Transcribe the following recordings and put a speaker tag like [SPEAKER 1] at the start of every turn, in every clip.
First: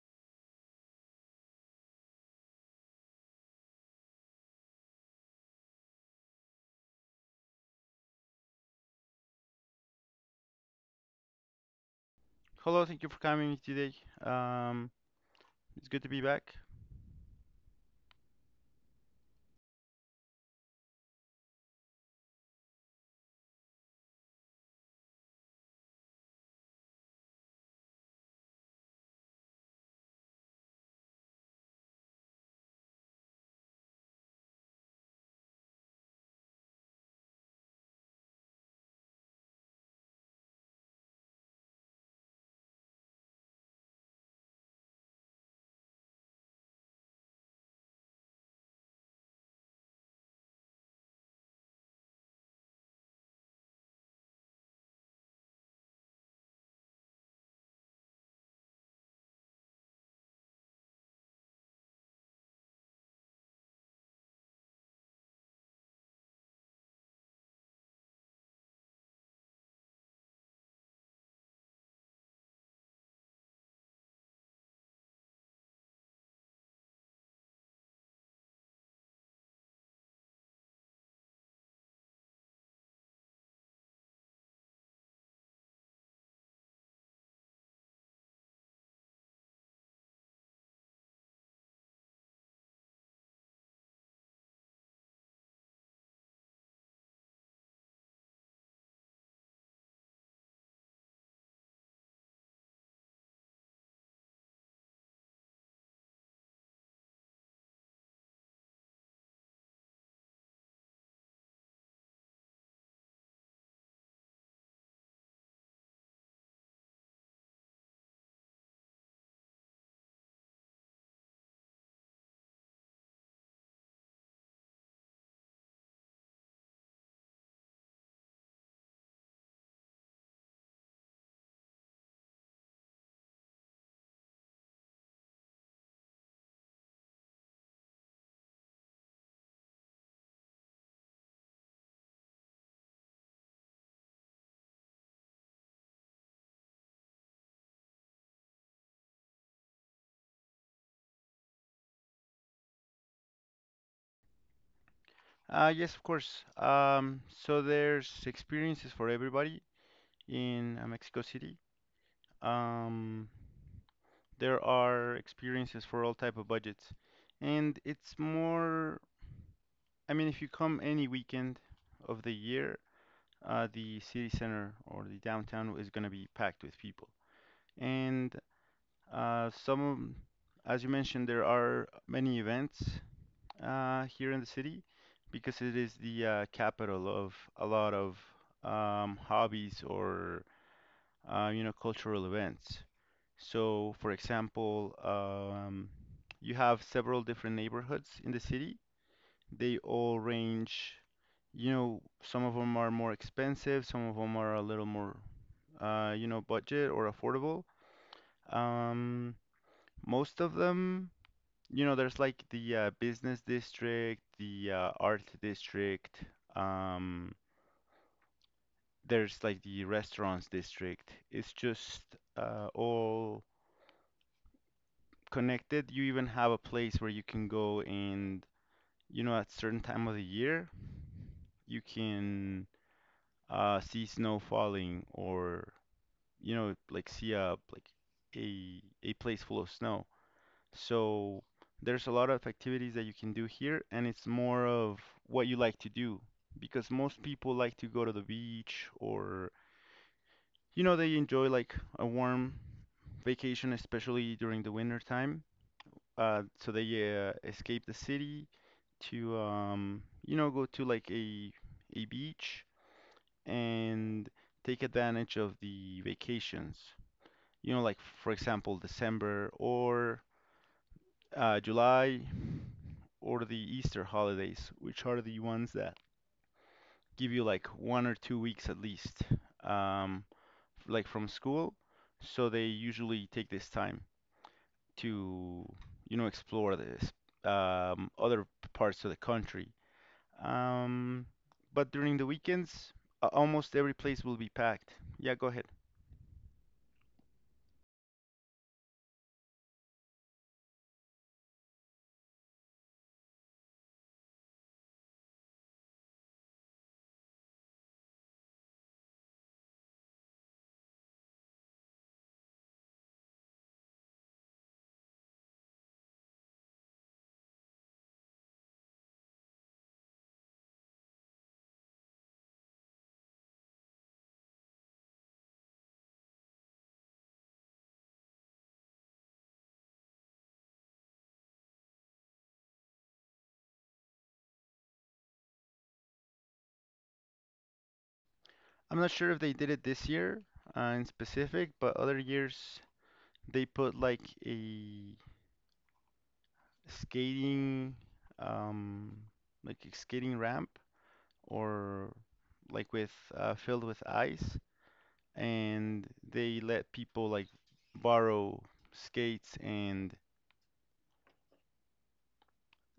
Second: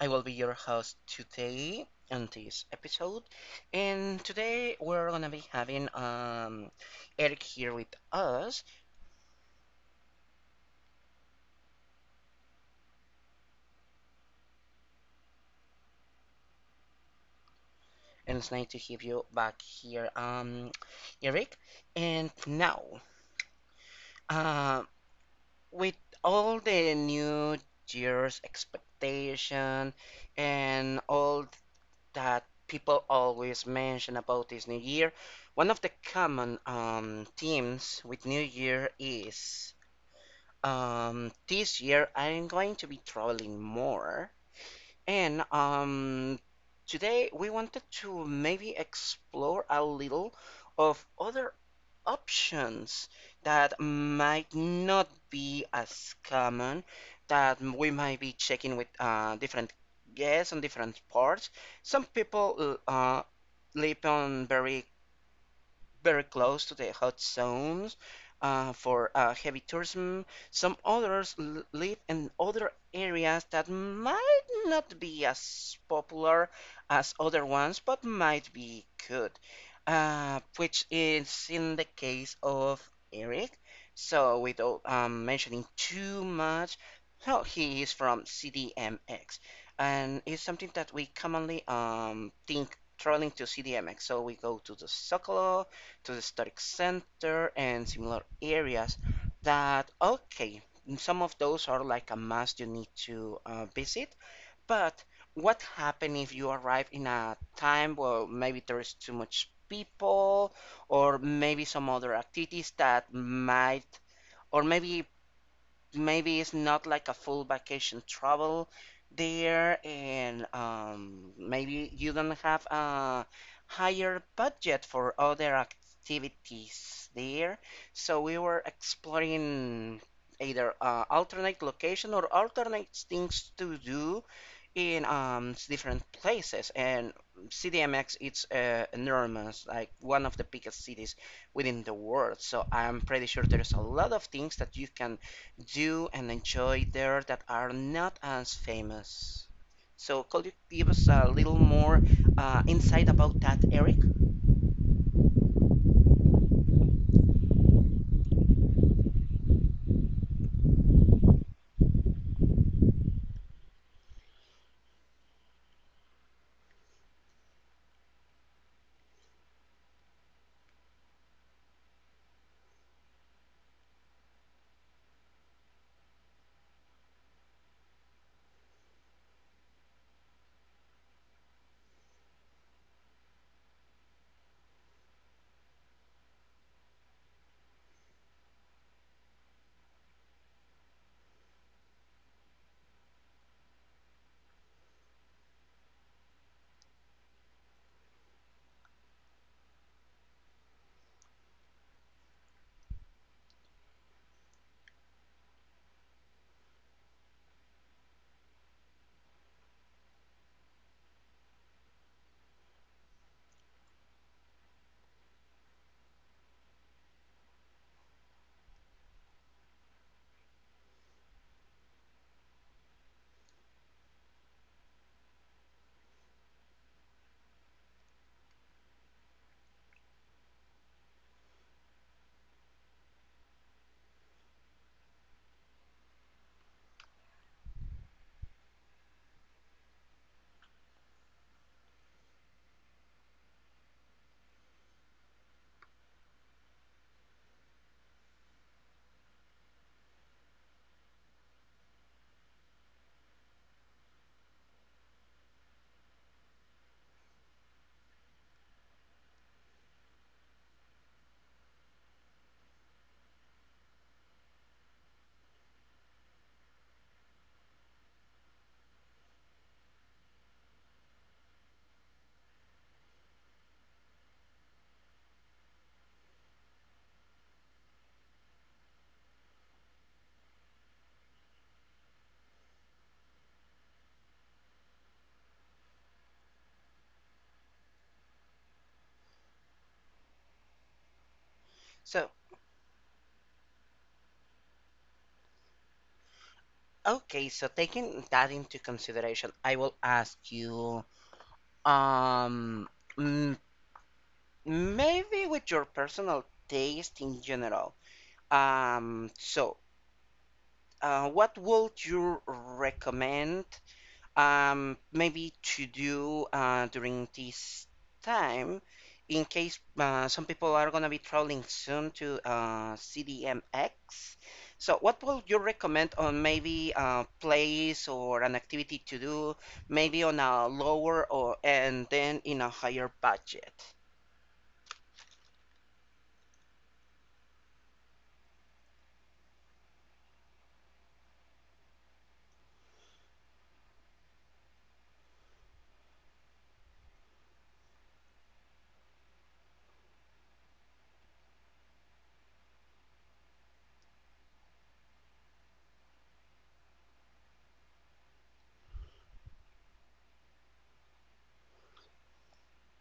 [SPEAKER 1] I will be your host today on this episode. And today we're gonna be having Eric here with us,
[SPEAKER 2] Hello, thank you for coming today. Um, it's good to be back.
[SPEAKER 1] and it's nice to have you back here, Eric. And now, uh, with all the new year's expectation and all that people always mention about this New Year. One of the common themes with New Year is this year I'm going to be traveling more, and today we wanted to maybe explore a little of other options that might not be as common, that we might be checking with different guests on different parts. Some people live on very very close to the hot zones, for heavy tourism. Some others live in other areas that might not be as popular as other ones, but might be good, which is in the case of Eric. So, without mentioning too much, so he is from CDMX, and it's something that we commonly think traveling to CDMX. So we go to the Zócalo, to the historic center and similar areas that, okay, some of those are like a must, you need to visit, but what happen if you arrive in a time where maybe there's too much people, or maybe some other activities that might, or maybe, it's not like a full vacation travel there, and maybe you don't have a higher budget for other activities there, so we were exploring either alternate location or alternate things to do in different places. And CDMX it's enormous, like one of the biggest cities within the world, so I'm pretty sure there's a lot of things that you can do and enjoy there that are not as famous. So could you give us a little more insight about that, Eric?
[SPEAKER 2] Yes, of course. So there's experiences for everybody in Mexico City. Um, there are experiences for all type of budgets, and it's more. I mean, if you come any weekend of the year, the city center or the downtown is going to be packed with people, and some, as you mentioned, there are many events here in the city because it is the capital of a lot of hobbies or you know cultural events. So, for example, you have several different neighborhoods in the city. They all range, you know, some of them are more expensive, some of them are a little more, you know, budget or affordable. Um, most of them. You know, there's like the business district, the art district, um, there's like the restaurants district. It's just all connected. You even have a place where you can go and, you know, at certain time of the year, you can see snow falling or, you know, like see a like a place full of snow. So there's a lot of activities that you can do here, and it's more of what you like to do because most people like to go to the beach or, you know, they enjoy like a warm vacation, especially during the winter time. So they escape the city to, you know, go to like a beach and take advantage of the vacations. You know, like for example, December or July or the Easter holidays, which are the ones that give you like 1 or 2 weeks at least, um, like from school. So they usually take this time to, you know, explore this other parts of the country. Um, but during
[SPEAKER 1] So,
[SPEAKER 2] the weekends, almost every place will be packed. Yeah, go ahead.
[SPEAKER 1] okay, so taking that into consideration, I will ask you, um mm, maybe with your personal taste in general. So, what would you recommend, maybe to do during this time, in case some people are going to be traveling soon to CDMX? So, what would you recommend on maybe a place or an activity to do, maybe on a lower or and then in a higher budget?
[SPEAKER 2] I'm not sure if they did it this year in specific, but other years they put a skating, um, like a skating ramp or like with filled with ice, and borrow skates and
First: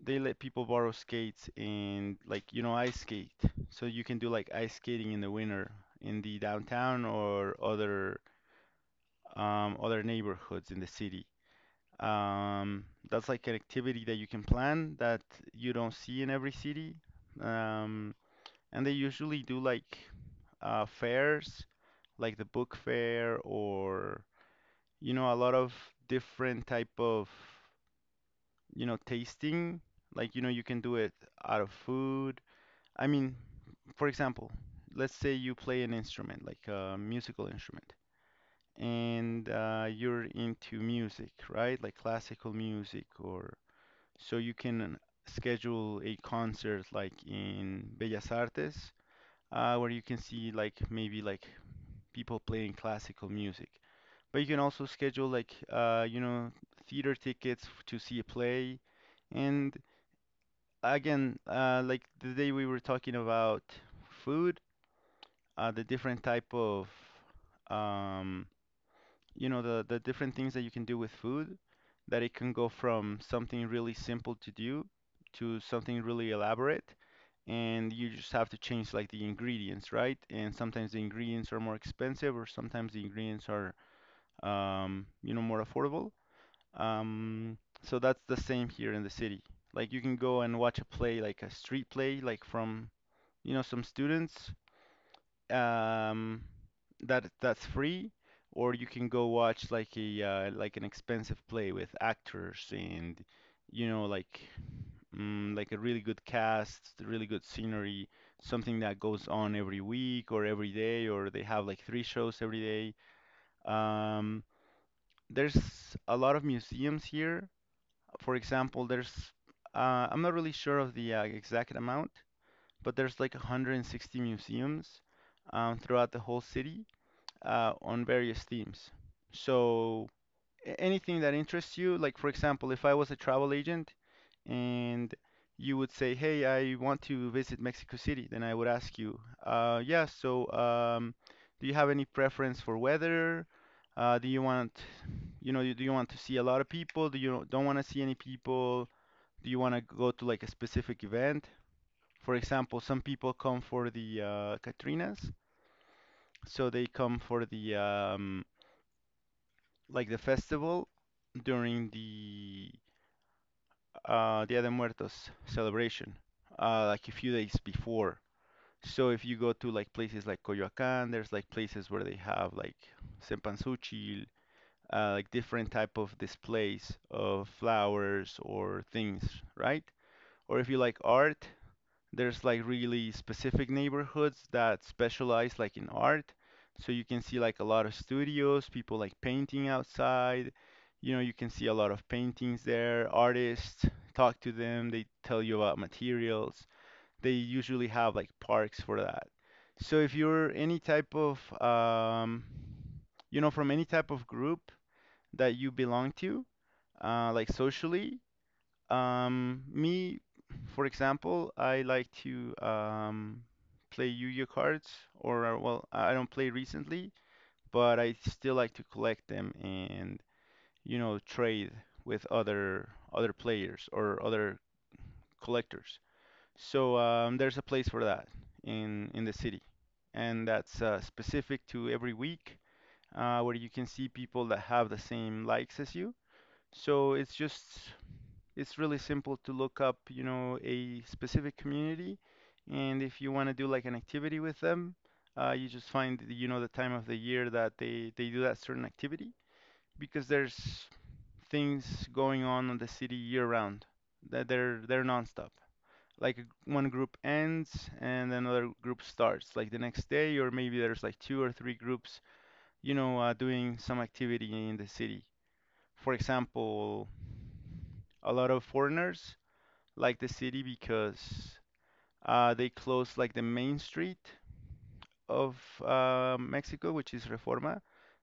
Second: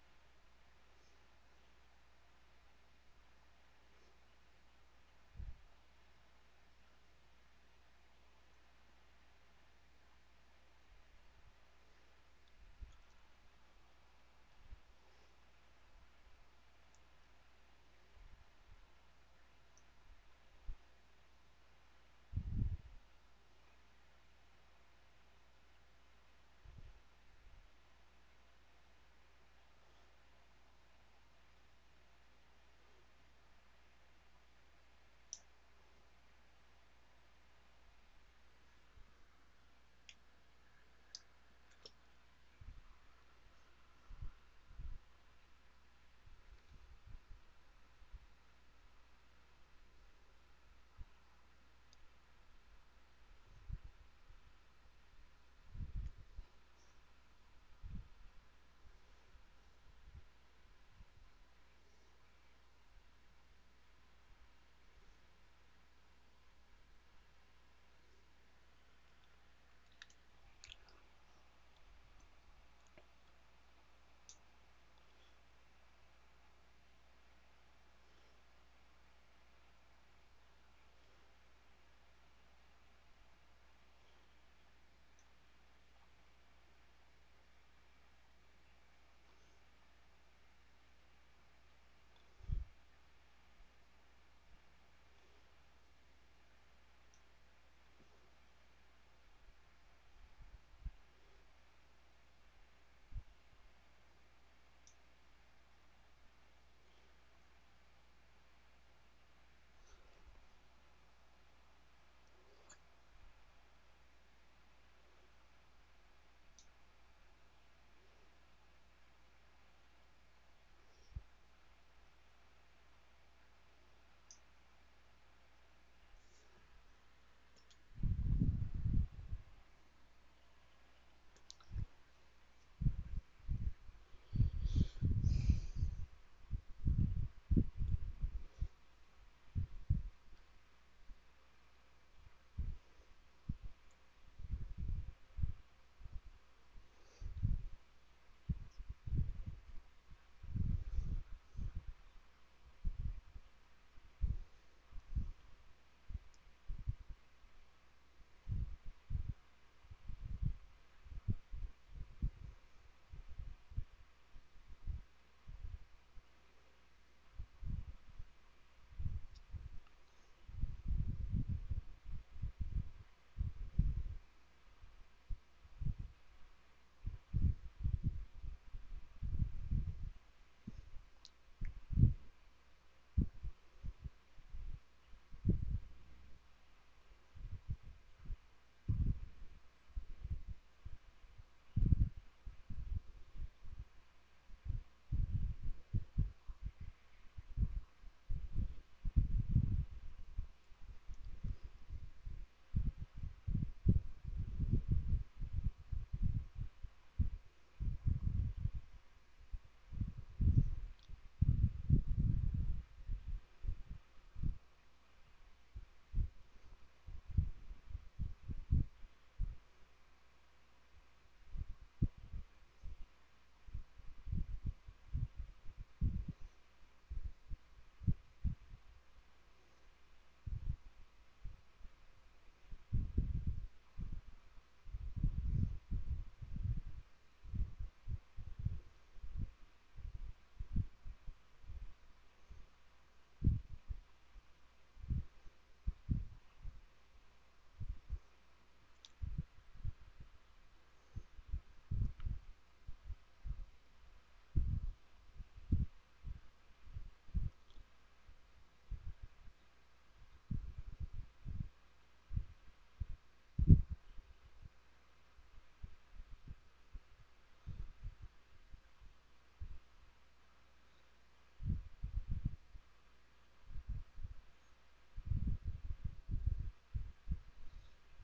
[SPEAKER 2] they let people borrow skates and like you know ice skate. So you can do like ice skating in the winter in the downtown or other neighborhoods in the city. Um, that's like an activity that you can plan that you don't see in every city. Um, And they usually do like fairs, like the book fair or you know a lot of different type of you know tasting. Like you know you can do it out of food. I mean, for example, let's say you play an instrument, like a musical instrument, and you're into music, right? Like classical music or so you can schedule a concert like in Bellas Artes where you can see like maybe like people playing classical music. But you can also schedule like you know theater tickets to see a play. And again, like the day we were talking about food, the different type of um, you know the different things that you can do with food, that it can go from something really simple to do to something really elaborate. And you just have to change like the ingredients, right? And sometimes the ingredients are more expensive, or sometimes the ingredients are you know, more affordable. Um, so that's the same here in the city. Like you can go and watch a play, like a street play, like from, you know, some students, um, that's free, or you can go watch like a like an expensive play with actors and, you know, like like a really good cast, really good scenery, something that goes on every week or every day, or they have like three shows every day. There's a lot of museums here. For example, there's I'm not really sure of the exact amount, but there's like 160 museums throughout the whole city on various themes. So anything that interests you. Like, for example, if I was a travel agent and you would say, "Hey, I want to visit Mexico City," then I would ask you, "Yeah, so do you have any preference for weather? Do you want, you know, do you want to see a lot of people? Do you don't want to see any people? Do you want to go to like a specific event?" For example, some people come for the Katrinas, so they come for the like the festival during the Dia de Muertos celebration, like a few days before. So if you go to like places like Coyoacán, there's like places where they have like cempasúchil, like different type of displays of flowers or things, right? Or if you like art, there's like really specific neighborhoods that specialize like in art. So you can see like a lot of studios, people like painting outside. You know, you can see a lot of paintings there, artists, talk to them, they tell you about materials. They usually have like parks for that. So if you're any type of you know, from any type of group that you belong to, like socially, me, for example, I like to play Yu-Gi-Oh cards, or well, I don't play recently, but I still like to collect them and you know trade with other players or other collectors. So there's a place for that in the city, and that's specific to every week, where you can see people that have the same likes as you. So it's just it's really simple to look up, you know, a specific community, and if you want to do like an activity with them, you just find, you know, the time of the year that they do that certain activity because there's things going on in the city year round that they're nonstop. Like one group ends and another group starts, like the next day, or maybe there's like two or three groups, you know, doing some activity in the city. For example, a lot of foreigners like the city because they closed like the main street of Mexico, which is Reforma.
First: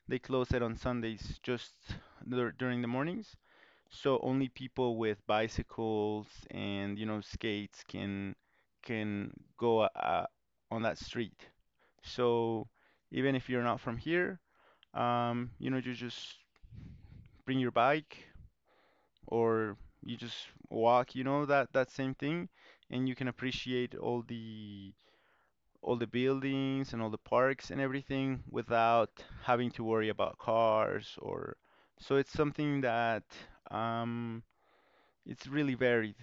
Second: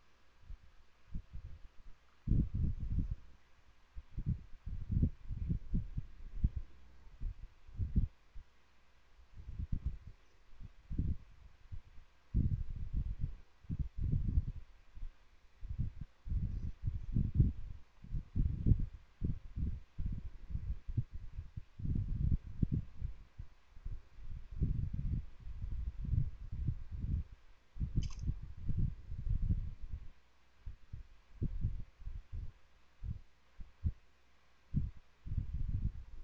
[SPEAKER 2] They close it on Sundays just during the mornings. So only people with bicycles and you know skates can go on that street. So even if you're not from here, you know you just bring your bike or you just walk, you know, that that same thing, and you can appreciate all the buildings and all the parks and everything without having to worry about cars or so it's something that um it's really varied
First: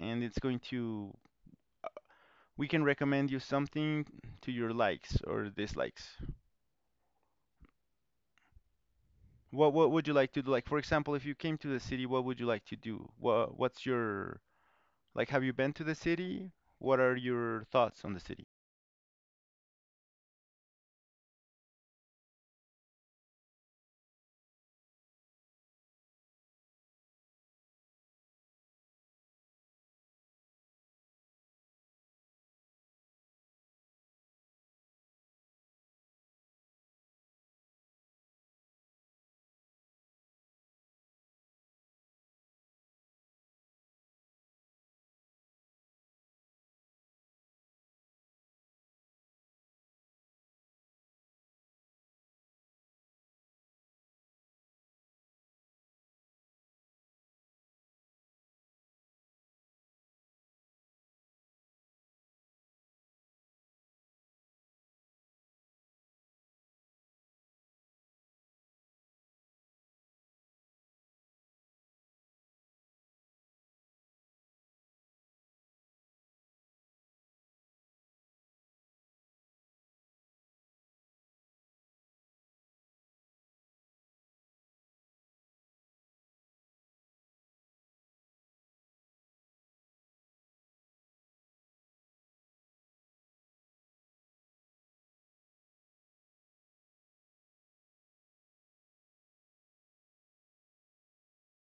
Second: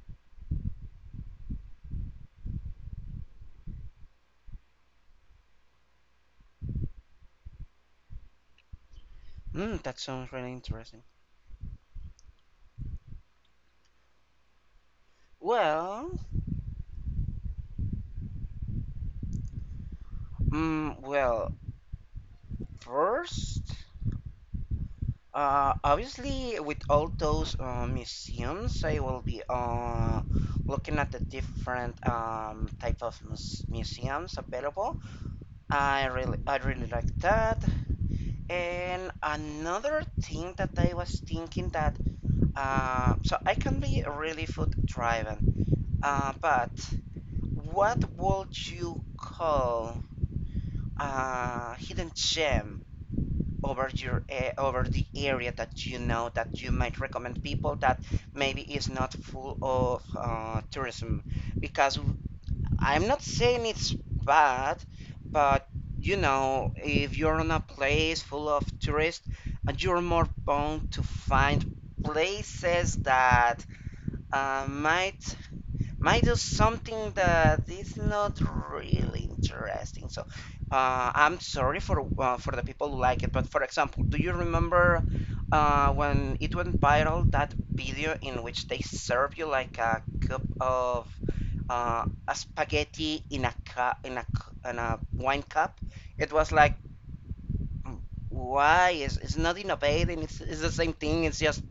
[SPEAKER 2] and it's going to we can recommend you something to your likes or dislikes.
[SPEAKER 1] Mm,
[SPEAKER 2] What
[SPEAKER 1] that
[SPEAKER 2] would you like
[SPEAKER 1] sounds
[SPEAKER 2] to do?
[SPEAKER 1] really
[SPEAKER 2] Like for
[SPEAKER 1] interesting.
[SPEAKER 2] example, if you came to the city, what would you like to do? What what's your— Like, have you been to the
[SPEAKER 1] Well,
[SPEAKER 2] city? What are your thoughts on the city?
[SPEAKER 1] well, first. Obviously, with all those museums, I will be looking at the different type of museums available. I really like that. And another thing that I was thinking that, so I can be really food driven. But what would you call a hidden gem over the area that you know, that you might recommend people, that maybe is not full of tourism? Because I'm not saying it's bad, but you know, if you're in a place full of tourists, and you're more bound to find places that uh, might might do something that is not really interesting. So, I'm sorry for the people who like it, but for example, do you remember when it went viral that video in which they serve you like a cup of a spaghetti in a cup, in a in a wine cup? It was like, "Mm, why is it's not innovating, it's the same thing, it's just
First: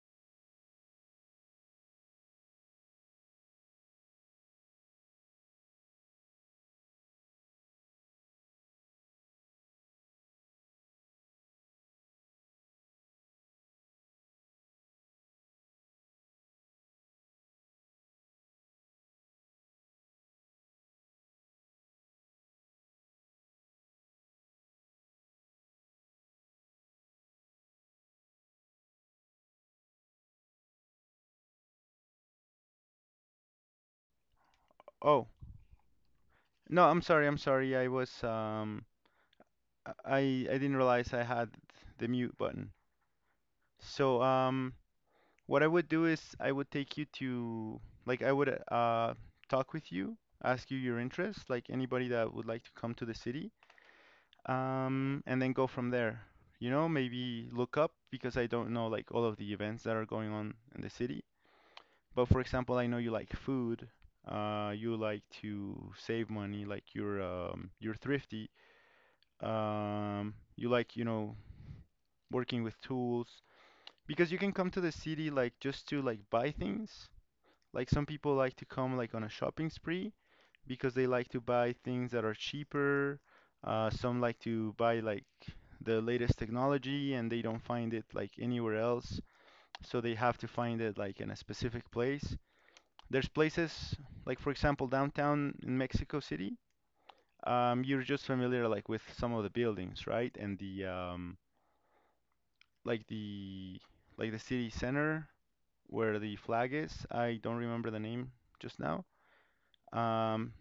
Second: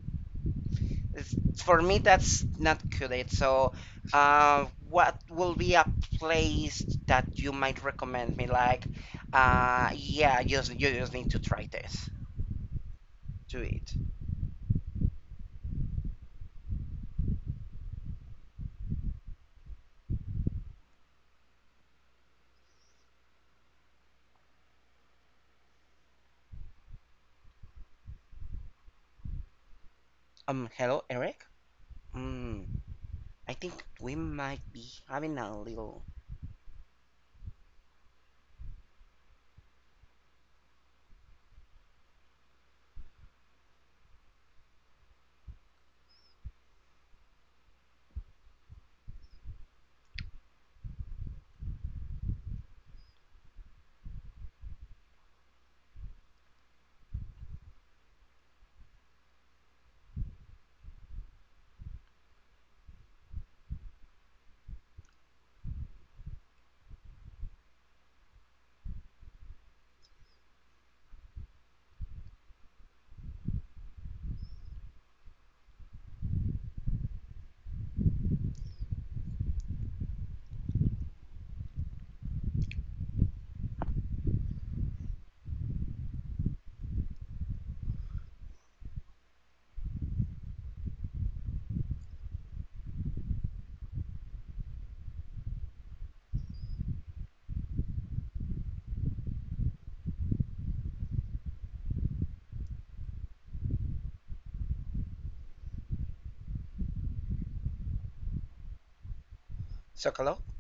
[SPEAKER 1] it's- For me, that's not good." So, what will be a place that you might recommend me? Like, yeah, you just need to try this. Do it. Hello, Eric? Mm, I think we might be
[SPEAKER 2] Oh,
[SPEAKER 1] having a little.
[SPEAKER 2] no, I'm sorry, I'm sorry. I was um I I didn't realize I had the mute button. So, um, what I would do is I would take you to like I would talk with you, ask you your interests, like anybody that would like to come to the city, um, and then go from there. You know, maybe look up because I don't know like all of the events that are going on in the city. But for example, I know you like food, you like to save money, like you're thrifty. You like, you know, working with tools because you can come to the city like just to like buy things. Like some people like to come like on a shopping spree because they like to buy things that are cheaper. Some like to buy like the latest technology and they don't find it like anywhere else, so they have to find it like in a specific place. There's places like, for example, downtown in Mexico City. You're just familiar like with some of the buildings, right? And the like the city center where the flag is. I don't remember the name just now.
[SPEAKER 1] Socolo?
[SPEAKER 2] Um,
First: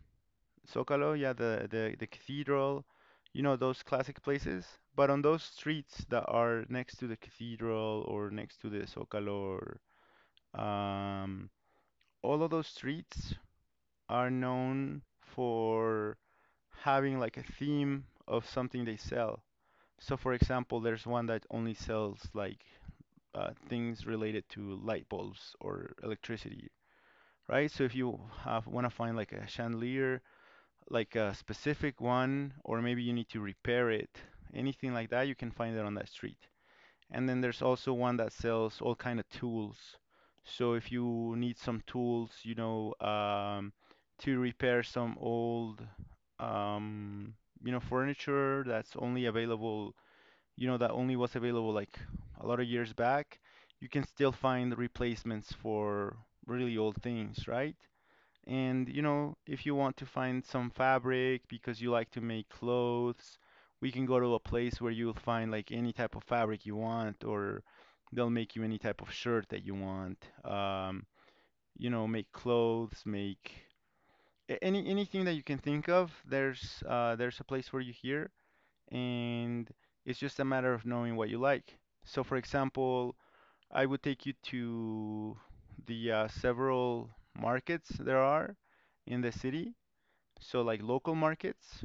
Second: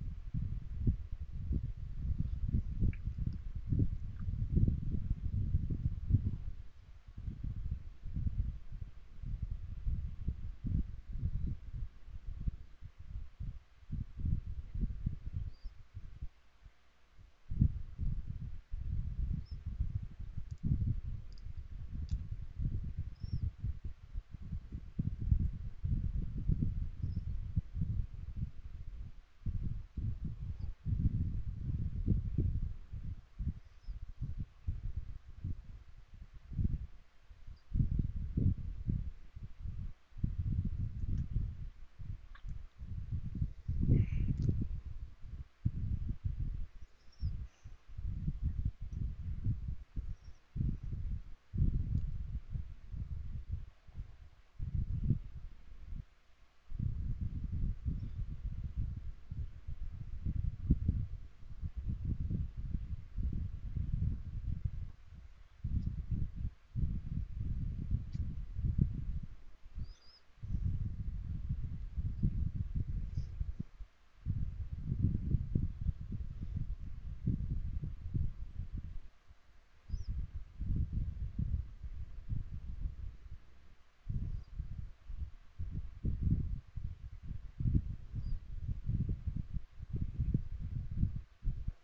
[SPEAKER 2] Zócalo, yeah, the cathedral, you know those classic places. But on those streets that are next to the cathedral or next to the Zócalo, or, all of those streets are known for having like a theme of something they sell. So, for example, there's one that only sells like things related to light bulbs or electricity, right? So, if you have want to find like a chandelier, like a specific one, or maybe you need to repair it, anything like that, you can find it on that street. And then there's also one that sells all kind of tools. So if you need some tools, to repair some old, um, furniture that's only available, that only was available like a lot of years back, you can still find replacements for really old things, right? And if you want to find some fabric because you like to make clothes, we can go to a place where you'll find like any type of fabric you want, or they'll make you any type of shirt that you want. Um, Make clothes, make anything that you can think of. There's a place for you here, and it's just a matter of knowing what you like. So, for example, I would take you to the several markets there are in the city, so, like local markets.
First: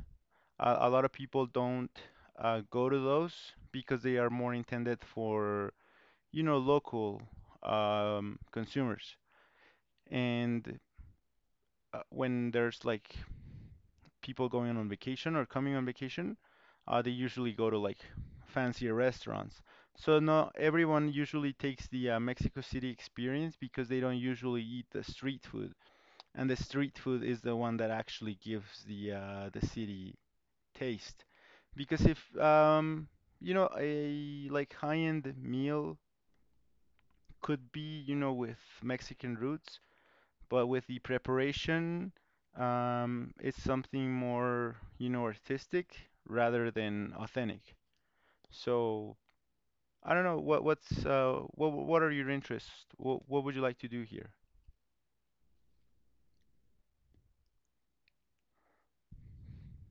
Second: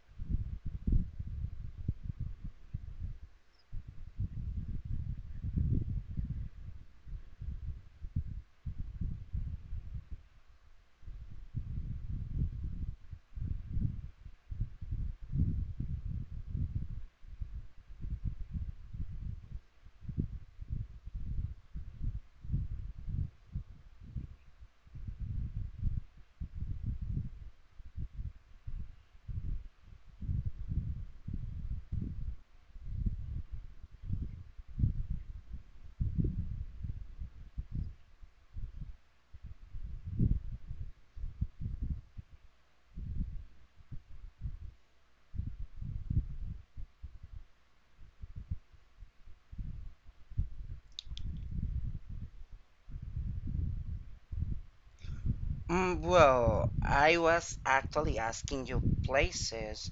[SPEAKER 2] A lot of people don't go to those because they are more intended for, local consumers. And when there's like people going on vacation or coming on vacation, they usually go to like fancier restaurants. So, not everyone usually takes the Mexico City experience because they don't usually eat the street food. And the street food is the one that actually gives the city taste, because if a like high-end meal could be with Mexican roots, but with the preparation it's something more artistic rather than authentic. So I don't know, what are your interests, what would you like to do here?
[SPEAKER 1] Well, I was actually asking you places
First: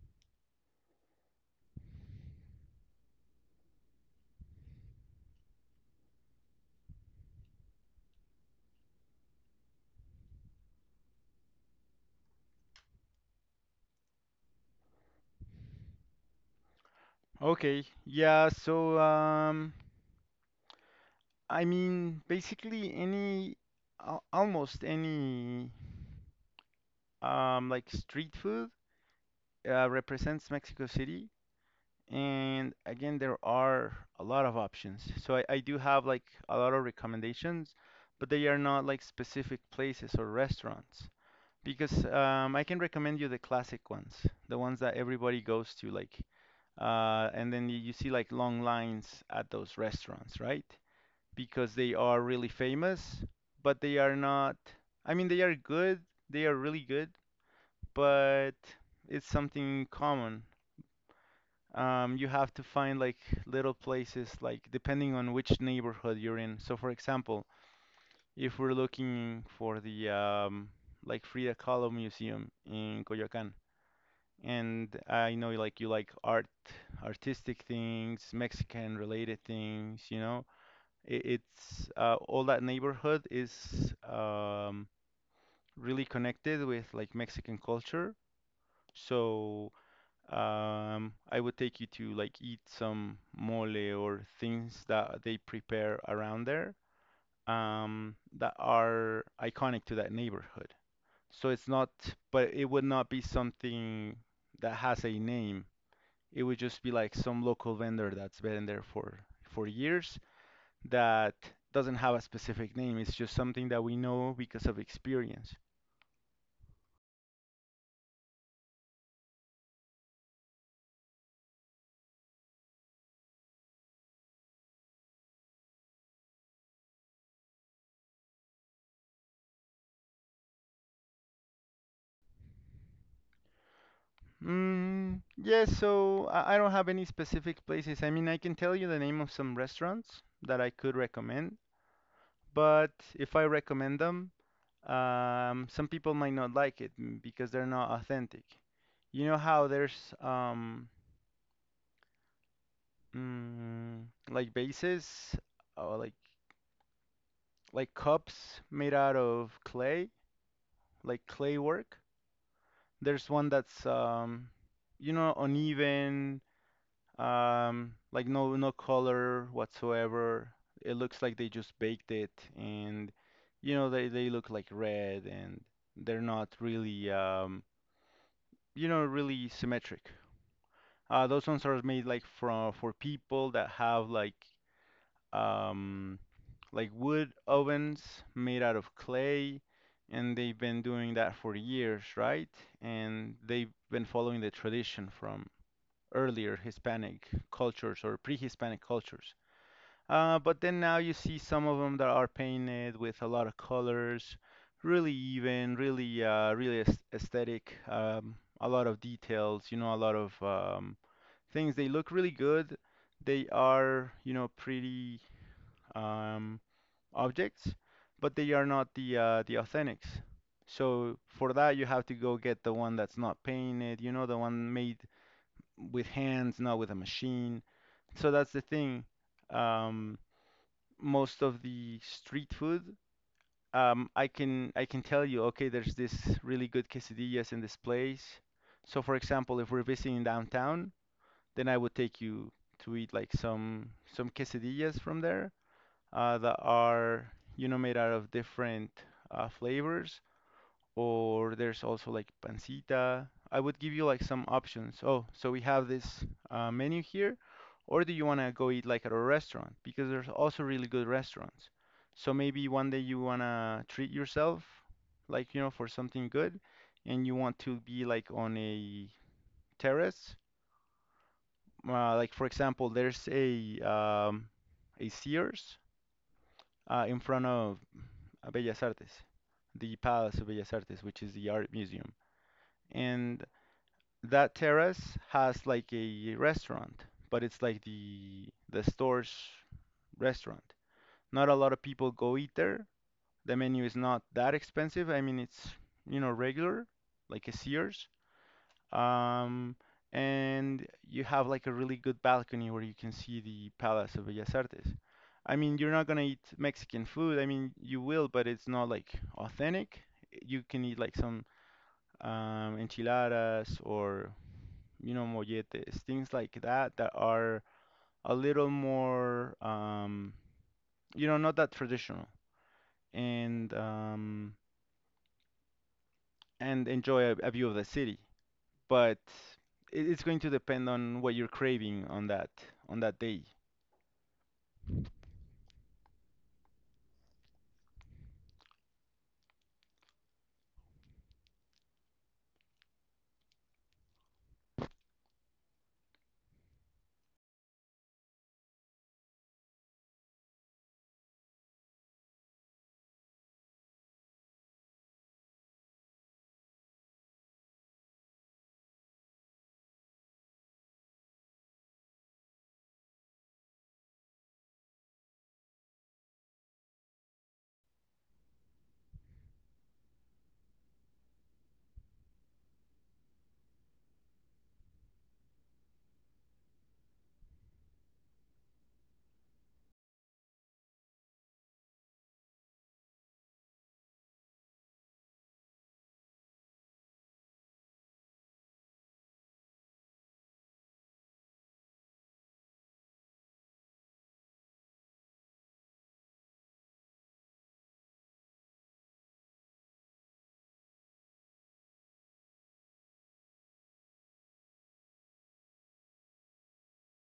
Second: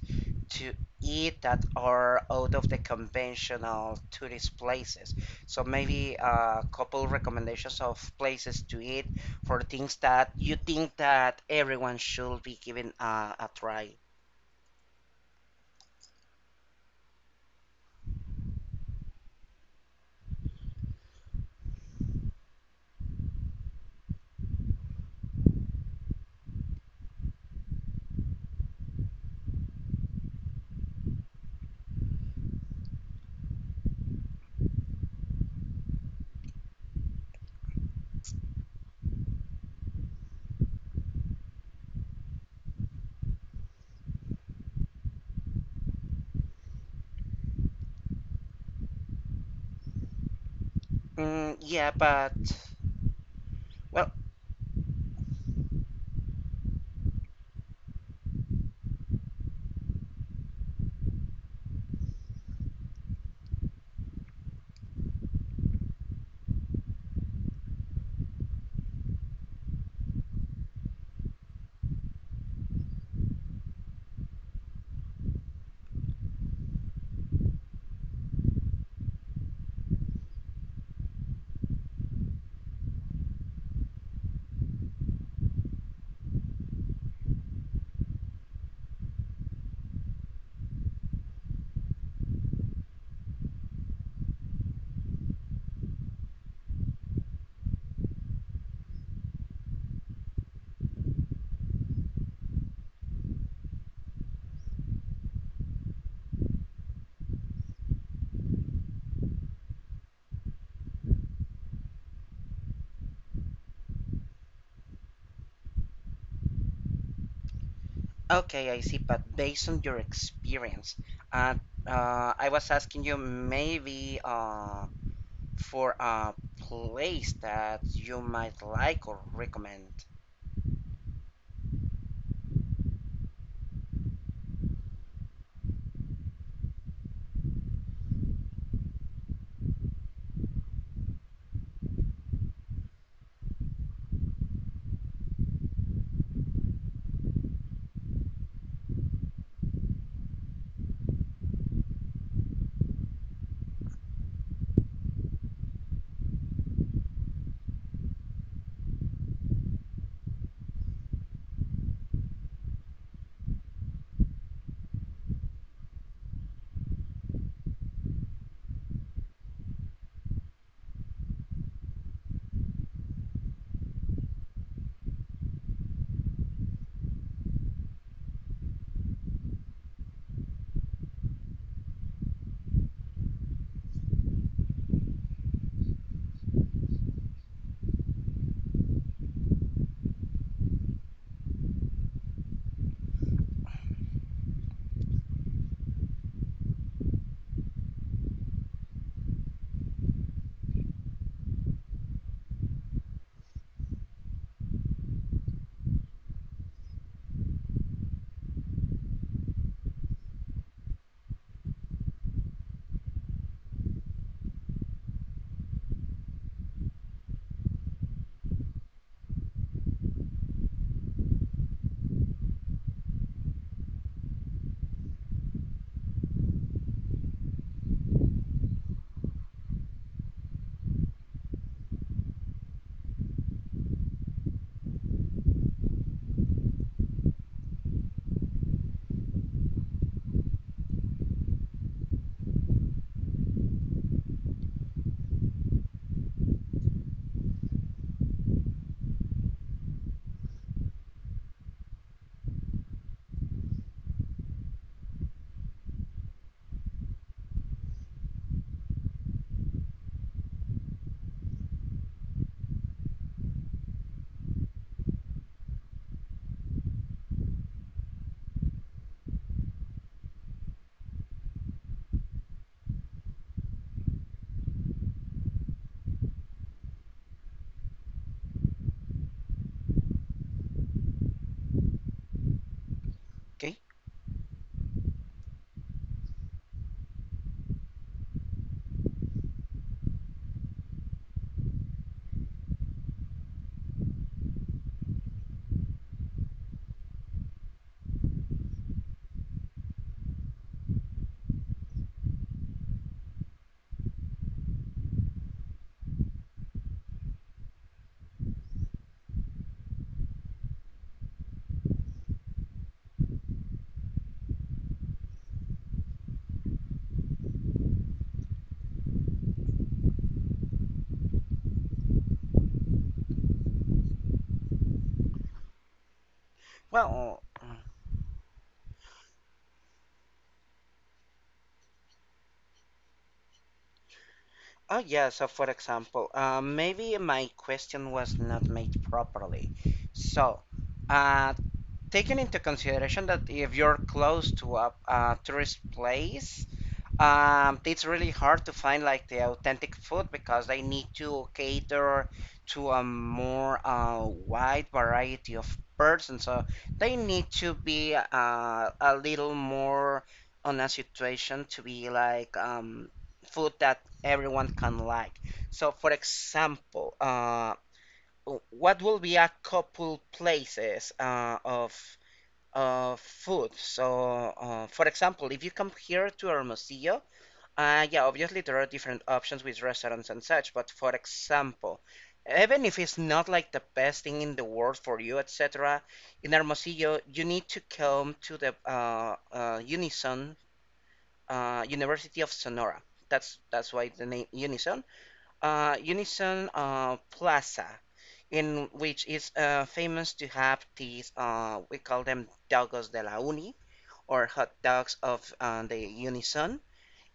[SPEAKER 1] to eat that are out of the conventional tourist places. So maybe a couple recommendations of places to eat, for things that you think that everyone should be giving a try.
[SPEAKER 2] Okay, yeah, so I mean basically almost any like street food represents Mexico City. And again, there are a lot of options. So I do have like a lot of recommendations, but they are not like specific places or restaurants. Because I can recommend you the classic ones, the ones that everybody goes to, like, and then you see like long lines at those restaurants, right?
[SPEAKER 1] Mm,
[SPEAKER 2] Because
[SPEAKER 1] yeah,
[SPEAKER 2] they are
[SPEAKER 1] but,
[SPEAKER 2] really famous, but they
[SPEAKER 1] well,
[SPEAKER 2] are not, I mean, they are good, they are really good, but it's something common. You have to find like little places, like depending on which neighborhood you're in. So, for example, if we're looking for the like Frida Kahlo Museum in Coyoacán, and I know like you like art, artistic things, Mexican related things, it, it's all that neighborhood is really connected with like Mexican culture. So I would take you to like eat some mole or things that they prepare around there, that are iconic to that neighborhood. So it's not, but it would not be something that has a name. It would just be like some local vendor that's been there for years, that doesn't have a specific name. It's just something that we know because of experience.
[SPEAKER 1] okay, I see. But based on your experience, uh, I was asking you maybe. For a place that you might like or recommend.
[SPEAKER 2] Mm, yes, so I don't have any specific places. I mean, I can tell you the name of some restaurants that I could recommend, but if I recommend them, some people might not like it, because they're not authentic. You know how there's like vases, or like cups made out of clay, like clay work. There's one that's uneven. Like no color whatsoever. It looks like they just baked it, and they look like red, and they're not really really symmetric. Those ones are made like from for people that have um like wood ovens made out of clay, and they've been doing that for years, right? And they've been following the tradition from earlier Hispanic cultures, or pre-Hispanic cultures. But then now you see some of them that are painted with a lot of colors, really even, really, really aesthetic. A lot of details, a lot of things. They look really good. They are, pretty um, objects, but they are not the authentics. So for that, you have to go get the one that's not painted, the one made with hands, not with a machine. So that's the thing. Um, Most of the street food, I can tell you, okay, there's this really good quesadillas in this place. So for example, if we're visiting downtown, then I would take you to eat like some quesadillas from there, that are, made out of different flavors, or there's also like pancita. I would give you like some options. Oh, so we have this menu here, or do you want to go eat like at a restaurant? Because there's also really good restaurants. So maybe one day you want to treat yourself, like for something good, and you want to be like on a terrace. Like for example, there's a Sears in front of Bellas Artes, the Palace of Bellas Artes, which is the art museum, and
[SPEAKER 1] Okay.
[SPEAKER 2] that terrace has like a restaurant, but it's like the store's restaurant. Not a lot of people go eat there. The menu is not that expensive. I mean, it's regular, like a Sears. Um, and you have like a really good balcony where you can see the Palace of Bellas Artes. I mean, you're not gonna eat Mexican food. I mean, you will, but it's not like authentic. You can eat like some enchiladas, or molletes, things like that that are a little more, not that traditional, and um, and enjoy a,
[SPEAKER 1] Well,
[SPEAKER 2] a view of the city. But it's going to depend on what you're craving on that day.
[SPEAKER 1] oh yeah. So for example, maybe my question was not made properly. So, uh, taking into consideration that if you're close to a tourist place, it's really hard to find like the authentic food because they need to cater to a more wide variety of persons. So they need to be a little more on a situation to be like food that everyone can like. So, for example, what will be a couple places of food? So, for example, if you come here to Hermosillo. Yeah, obviously there are different options with restaurants and such, but for example, even if it's not like the best thing in the world for you, etc., in Hermosillo, you need to come to the Unison, University of Sonora. That's why the name Unison, Unison Plaza, in which is famous to have these, we call them Dogos de la Uni, or hot dogs of the Unison,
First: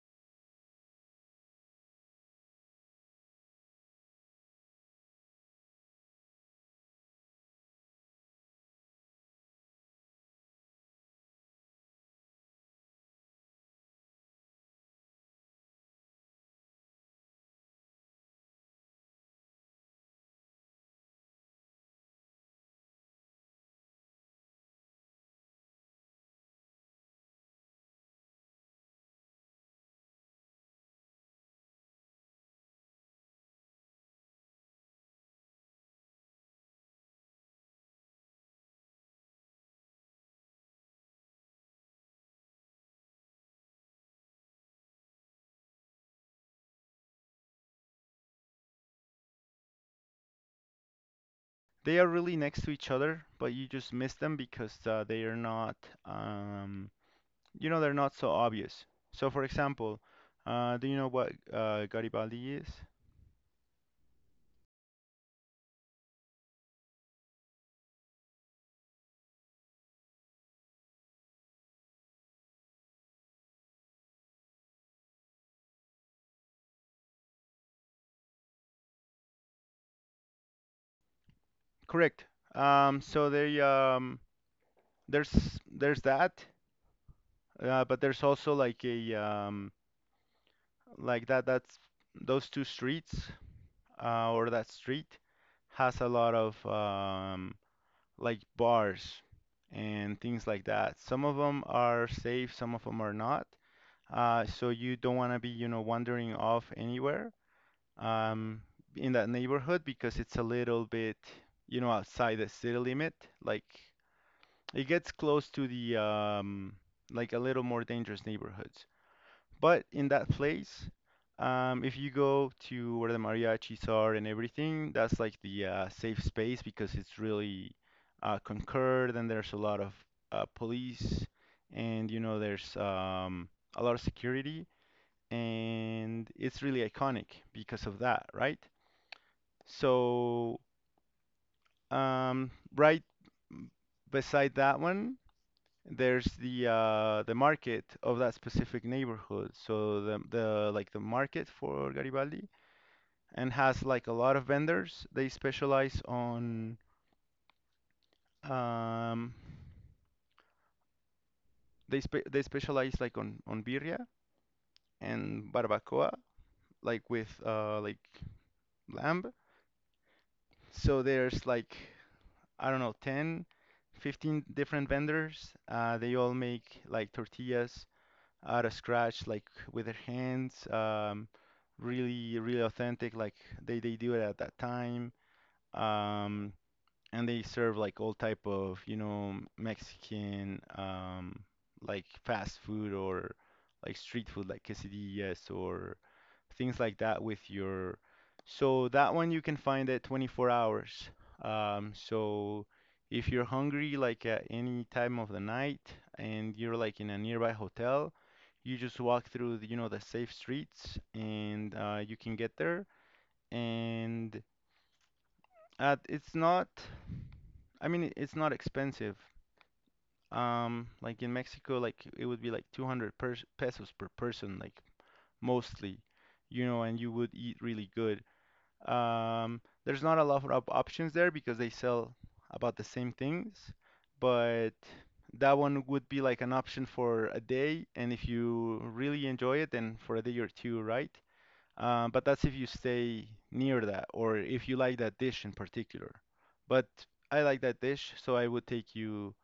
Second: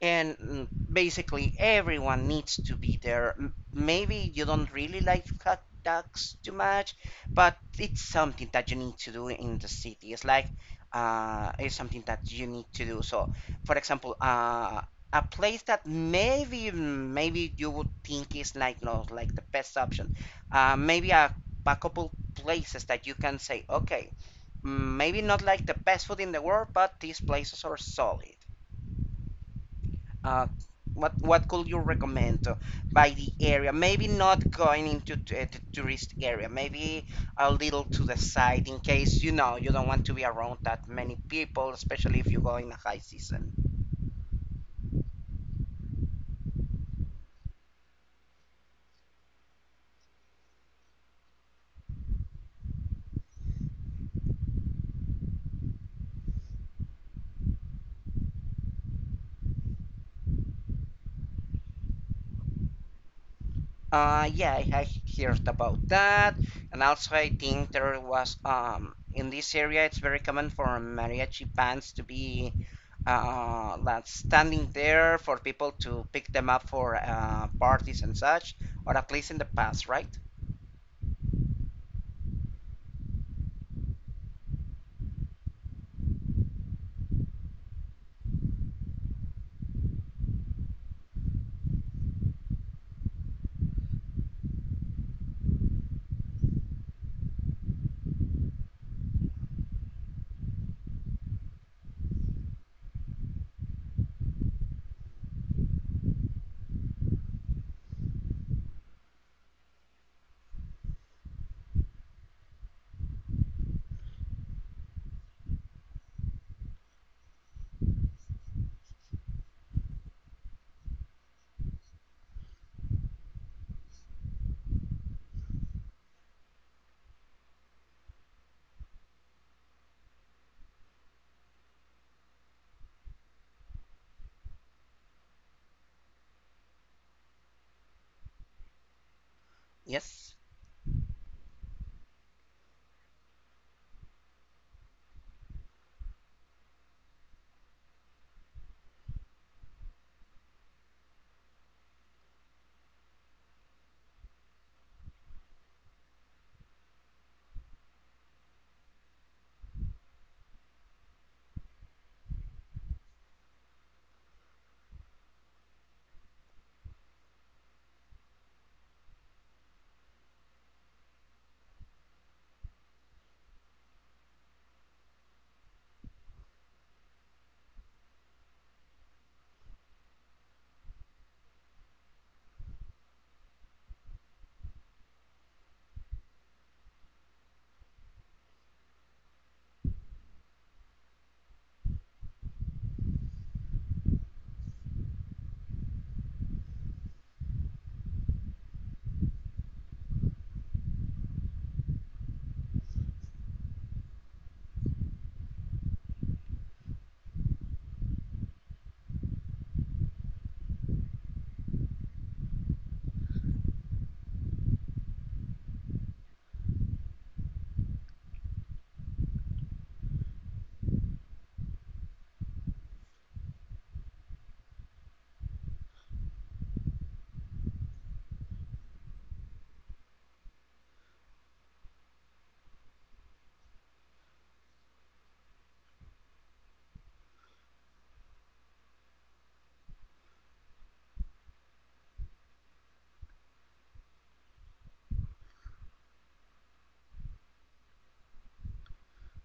[SPEAKER 1] and basically everyone needs to be there. Maybe you don't really like hot dogs too much, but it's something that you need to do in the city. It's like, it's something that you need to do. So, for example, a place that maybe, maybe you would think is like not like the best option. Maybe a couple places that you can say, okay, maybe not like the best food in the world, but these places are solid. Uh, what what could you recommend by the area? Maybe not going into the tourist area. Maybe a little to the side, in case you know you don't want to be around that many people, especially if you go in a high season.
[SPEAKER 2] They are really next to each other, but you just miss them because they are not, um, they're not so obvious. So, for example, do you know what Garibaldi is?
[SPEAKER 1] Yeah, I heard about that, and also I think there was in this area it's very common for mariachi bands to be like standing there for people to pick them up for parties and such, or at least in the past, right?
[SPEAKER 2] Correct. So they, there's that, but there's also like a, like that that's those two streets, or that street has a lot of like bars and things like that. Some of them are safe, some of them are not. So you don't want to be, wandering off anywhere um, in that neighborhood, because it's a little bit, outside the city limit, like it gets close to the, like a little more dangerous neighborhoods. But in that place, if you go to where the mariachis are and everything, that's like the safe space, because it's really concurred, and there's a lot of police, and there's a lot of security, and it's really iconic because of that, right?
[SPEAKER 1] Yes.
[SPEAKER 2] So right beside that one, there's the market of that specific neighborhood. So the like the market for Garibaldi, and has like a lot of vendors. They specialize on, um, they specialize like on birria and barbacoa, like with like lamb. So there's like, I don't know, 10, 15 different vendors. They all make like tortillas out of scratch, like with their hands. Really, really authentic, like they do it at that time. Um, and they serve like all type of, Mexican, like fast food or like street food, like quesadillas or things like that with your. So that one you can find at 24 hours. So if you're hungry, like at any time of the night, and you're like in a nearby hotel, you just walk through the safe streets, and you can get there. And it's not. I mean, it's not expensive. Like in Mexico, like it would be like 200 pers pesos per person, like mostly, and you would eat really good. There's not a lot of options there because they sell about the same things, but that one would be like an option for a day, and if you really enjoy it, then for a day or two, right? But that's if you stay near that, or if you like that dish in particular. But I like that dish, so I would take you,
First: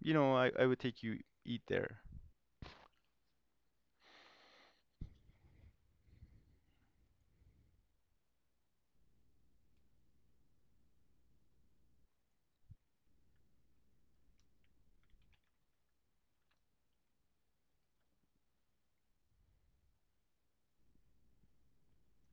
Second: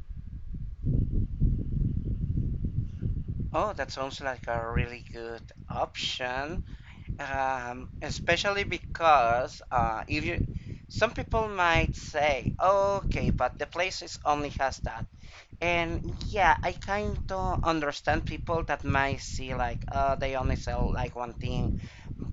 [SPEAKER 2] I would take you eat there.
[SPEAKER 1] Oh, that sounds like a really good option. Especially because if you, some people might say, okay, but the places only has that. And yeah, I kind of understand people that might see like, they only sell like one thing.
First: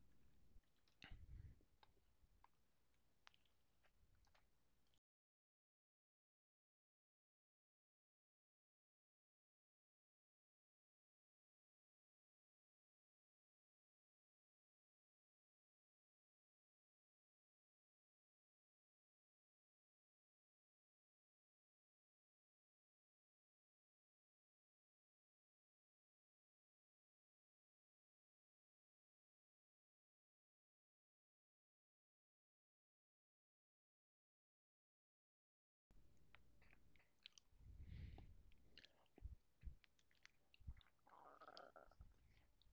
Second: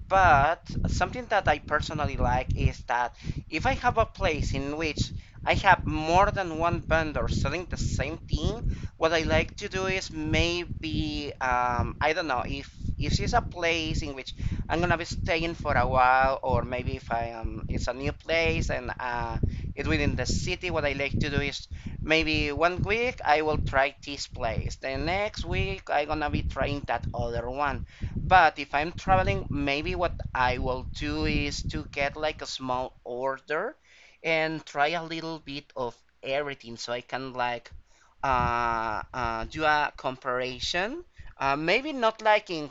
[SPEAKER 1] But something that I personally like is that if I have a place in which I have more than one vendor selling the same thing, what I like to do is maybe, I don't know, if it's a place in which I'm gonna be staying for a while, or maybe, if I am, it's a new place, and it's within the city. What I like to do is, maybe one week I will try this place. The next week I gonna be trying that other one. But if I'm traveling, maybe what I will do is to get like a small order and try a little bit of everything, so I can like do a comparison. Uh, maybe not like in,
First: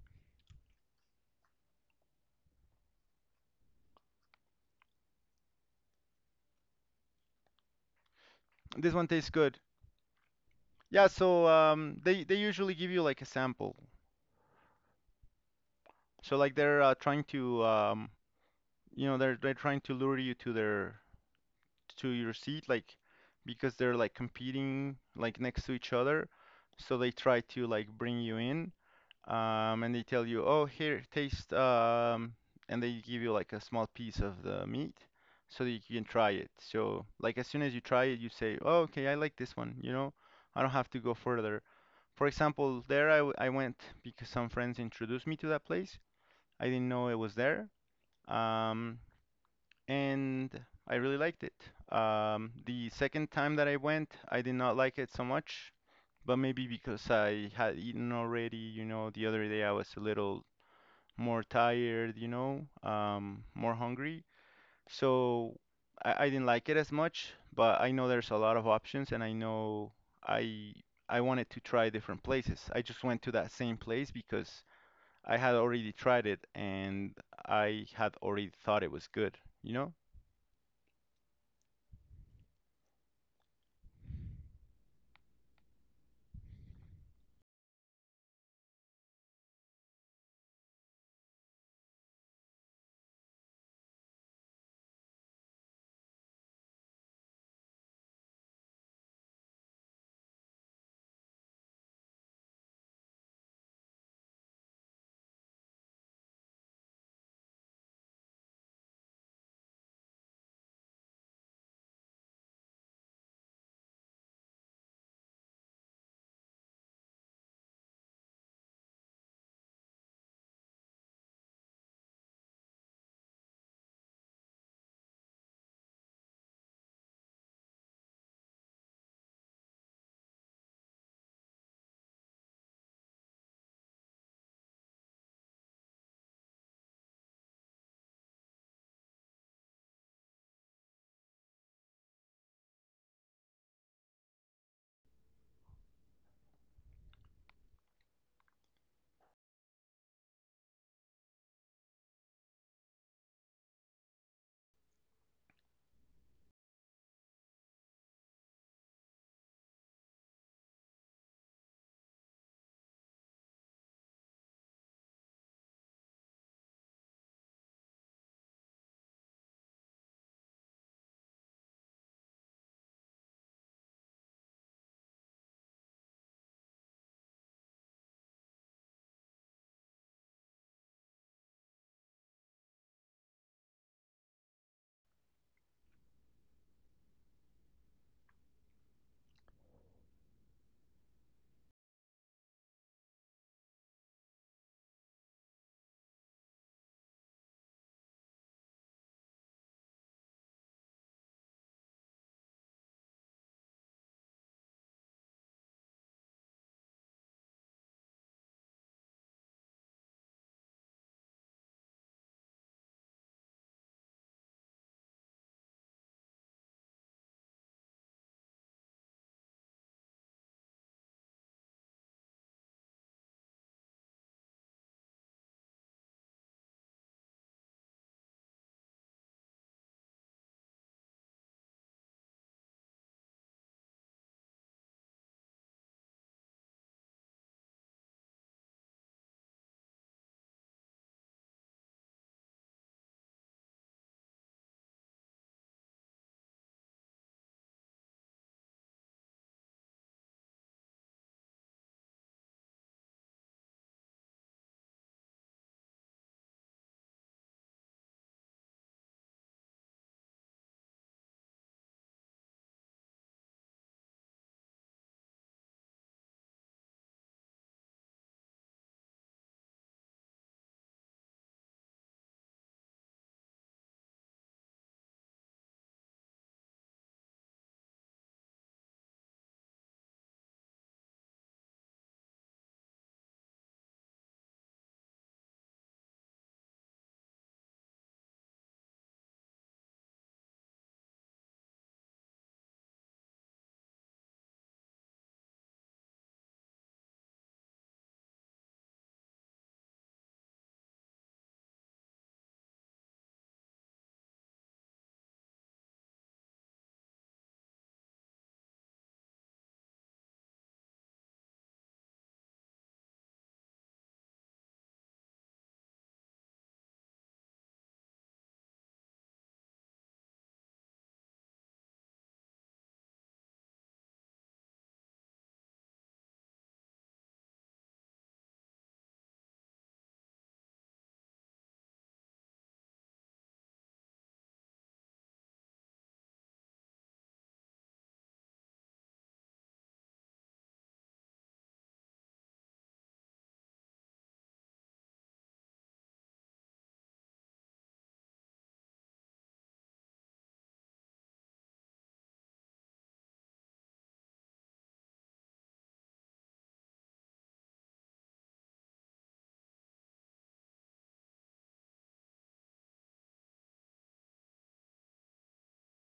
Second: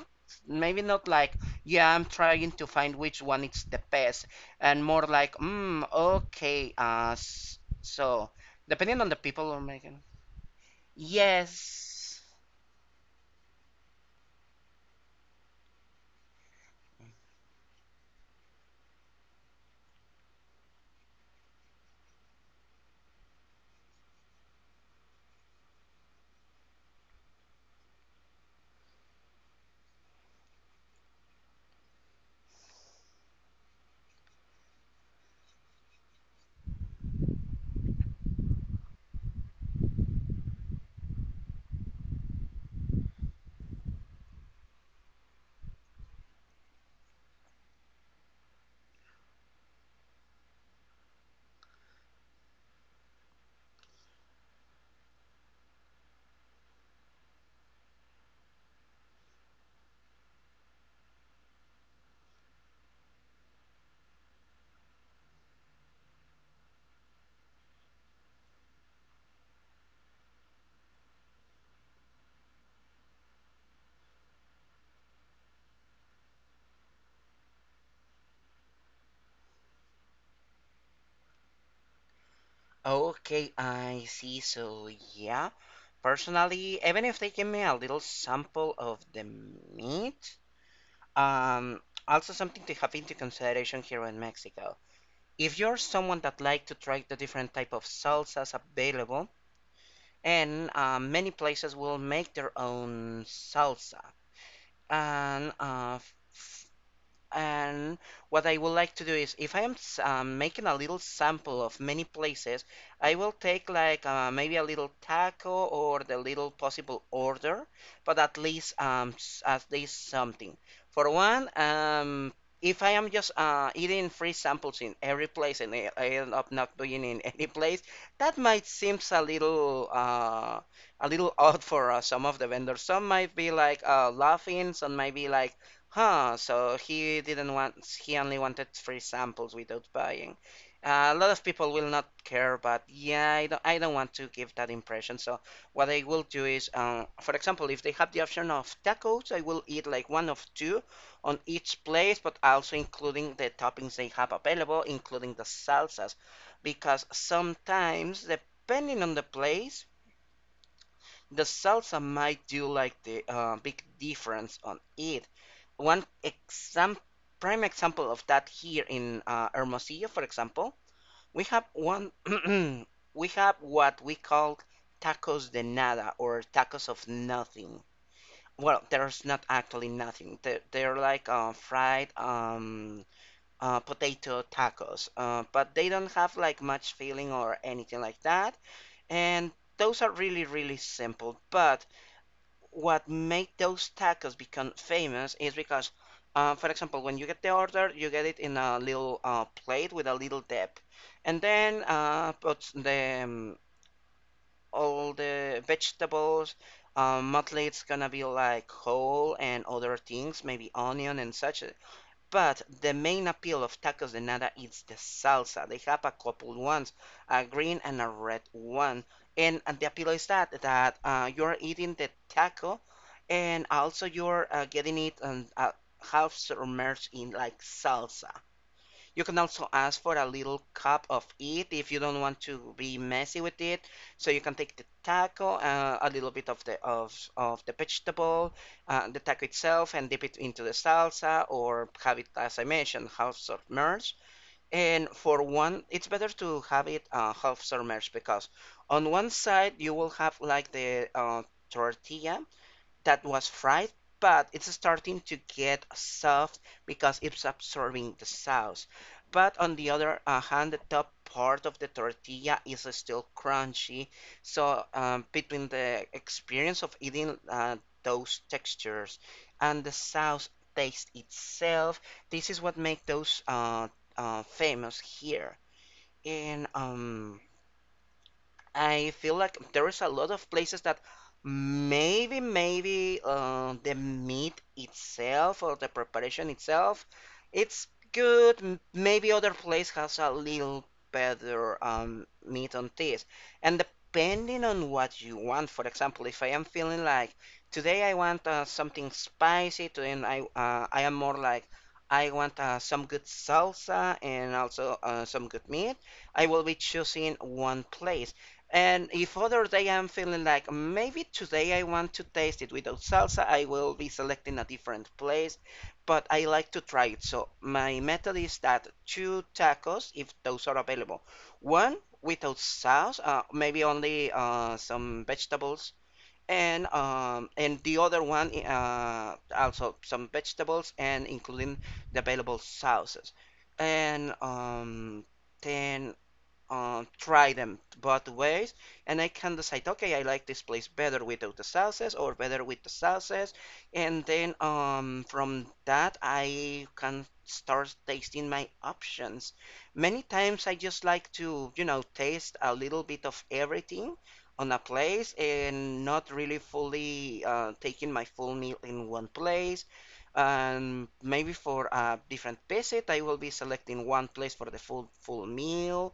[SPEAKER 1] maybe not like, yeah, I'm trying to find which one is the best, and more like, okay, so.
[SPEAKER 2] This
[SPEAKER 1] Depending on
[SPEAKER 2] one
[SPEAKER 1] the
[SPEAKER 2] tastes
[SPEAKER 1] people who
[SPEAKER 2] good.
[SPEAKER 1] are making.
[SPEAKER 2] Yeah, so
[SPEAKER 1] Yes.
[SPEAKER 2] they usually give you like a sample. So like they're trying to they're trying to lure you to their to your seat like because they're like competing like next to each other, so they try to like bring you in. And they tell you, "Oh, here, taste." And they give you like a small piece of the meat so that you can try it. So like as soon as you try it, you say, "Oh, okay, I like this one, I don't have to go further. For example, there I went because some friends introduced me to that place. I didn't know it was there. um and I really liked it. The second time that I went, I did not like it so much, but maybe because I had eaten already, you know, the other day I was a little more tired, you know, more hungry. So I didn't like it as much, but I know there's a lot of options, and I know I I wanted to try different places. I just went to that same place because I had already tried it, and I had already thought it was good, you know?
[SPEAKER 1] Okay, I see. So, yeah, personally, even if they give me a little sample of the meat, um, also something to have into consideration here in Mexico. If you're someone that like to try the different type of salsas available, and many places will make their own salsa, and uh, And what I would like to do is, if I am making a little sample of many places, I will take like maybe a little taco or the little possible order, but at least something. For one, if I am just eating free samples in every place, and I end up not doing in any place, that might seems a little odd for some of the vendors. Some might be like laughing, some might be like, "Huh, so he didn't want, he only wanted free samples without buying." A lot of people will not care, but yeah, I don't want to give that impression. So what I will do is, for example, if they have the option of tacos, I will eat like one of two on each place, but also including the toppings they have available, including the salsas, because sometimes, depending on the place, the salsa might do like the big difference on it. One exam prime example of that here in Hermosillo, for example, we have one we have what we call tacos de nada, or tacos of nothing. Well, there's not actually nothing. They're like fried potato tacos, but they don't have like much filling or anything like that. And those are really, really simple. But what made those tacos become famous is because, for example, when you get the order, you get it in a little plate with a little dip, and then puts the all the vegetables. Mostly it's gonna be like whole and other things, maybe onion and such. But the main appeal of Tacos de Nada is the salsa. They have a couple ones, a green and a red one. And the appeal is that you're eating the taco, and also you're getting it half submerged in like salsa. You can also ask for a little cup of it if you don't want to be messy with it. So you can take the taco, a little bit of the vegetable, the taco itself, and dip it into the salsa or have it as I mentioned, half submerged. And for one, it's better to have it half submerged because on one side you will have like the tortilla that was fried, but it's starting to get soft because it's absorbing the sauce. But on the other hand, the top part of the tortilla is still crunchy. So between the experience of eating those textures and the sauce taste itself, this is what makes those famous here. And I feel like there's a lot of places that maybe the meat itself or the preparation itself, it's good. Maybe other place has a little better meat on this. And depending on what you want, for example, if I am feeling like today I want something spicy, to, and I am more like I want some good salsa and also some good meat. I will be choosing one place. And if other day I'm feeling like maybe today I want to taste it without salsa, I will be selecting a different place, but I like to try it. So my method is that two tacos, if those are available, one without sauce, maybe only some vegetables, and the other one also some vegetables and including the available sauces. And Then try them both ways, and I can decide, okay, I like this place better without the sauces or better with the sauces. And then From that I can start tasting my options. Many times I just like to taste a little bit of everything on a place and not really fully taking my full meal in one place. And maybe for a different visit, I will be selecting one place for the full meal,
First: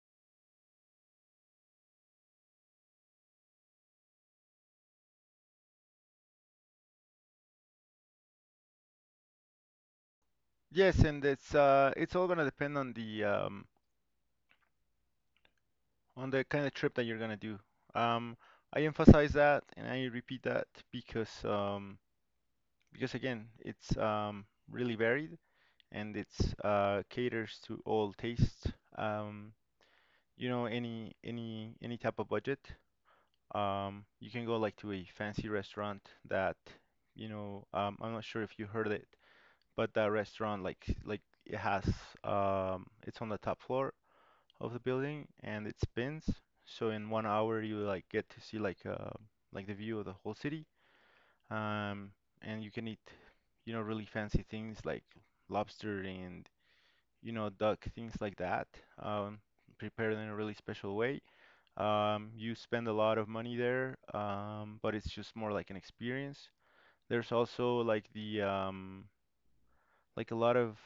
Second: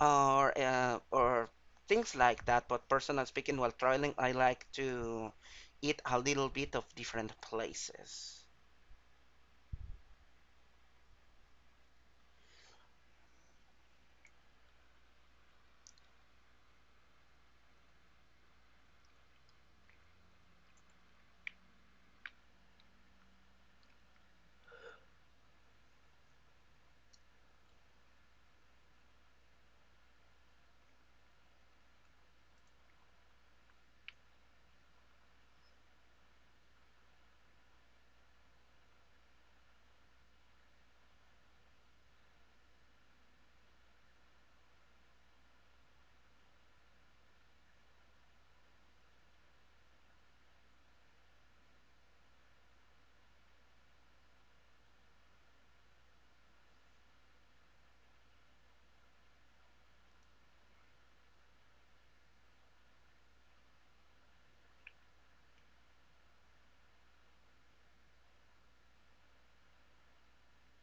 [SPEAKER 1] or or things like that. But personally speaking, while traveling, I like to eat a little bit of different places.
[SPEAKER 2] Yes, and it's all gonna depend on the kind of trip that you're gonna do. Um, I emphasize that and I repeat that because again, it's really varied, and it's caters to all tastes. Um, you know, any any type of budget. You can go like to a fancy restaurant that, you know, I'm not sure if you heard it, but that restaurant like it has it's on the top floor of the building, and it spins. So in 1 hour you like get to see like the view of the whole city. Um, and you can eat, you know, really fancy things like lobster and, you know, duck, things like that. Um, Prepared in a really special way. You spend a lot of money there, but it's just more like an experience. There's also like the like a lot of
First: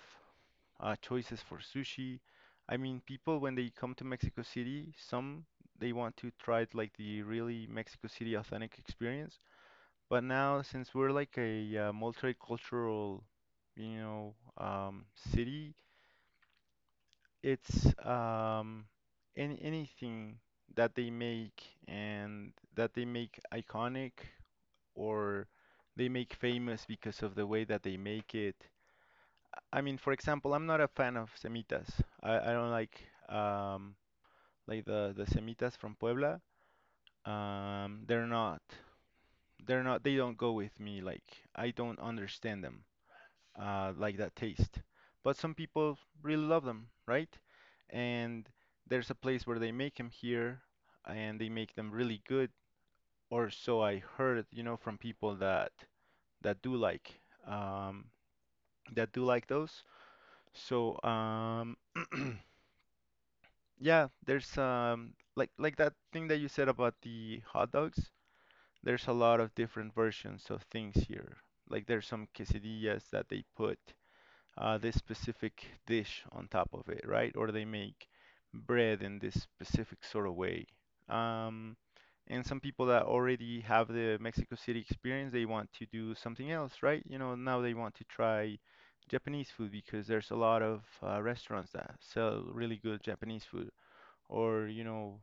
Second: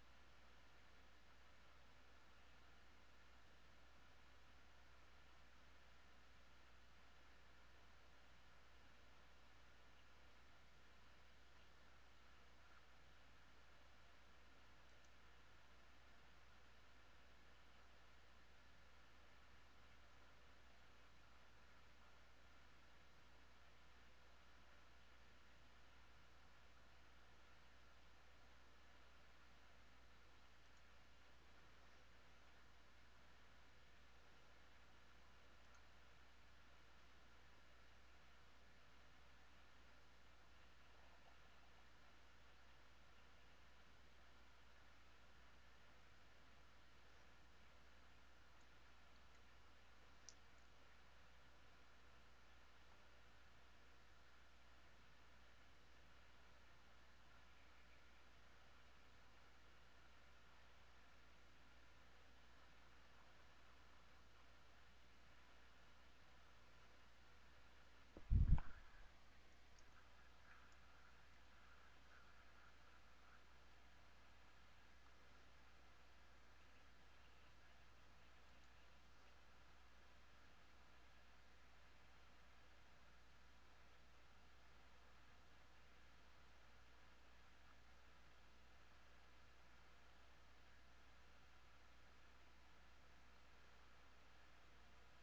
[SPEAKER 2] choices for sushi. I mean, people when they come to Mexico City, some they want to try it like the really Mexico City authentic experience. But now, since we're like a multicultural, you know, city, it's anything that they make and that they make iconic or they make famous because of the way that they make it. I mean, for example, I'm not a fan of semitas. I don't um, like the semitas from Puebla. They're not they don't go with me. Like I don't understand them, like that taste. But some people really love them, right? And there's a place where they make them here, and they make them really good. Or so I heard, you know, from people that that do like um, that do like those. So yeah, there's like that thing that you said about the hot dogs. There's a lot of different versions of things here. Like there's some quesadillas that they put this specific dish on top of it, right? Or they make bread in this specific sort of way. Um, and some people that already have the Mexico City experience, they want to do something else, right? You know, now they want to try Japanese food because there's a lot of restaurants that sell really good Japanese food, or, you know,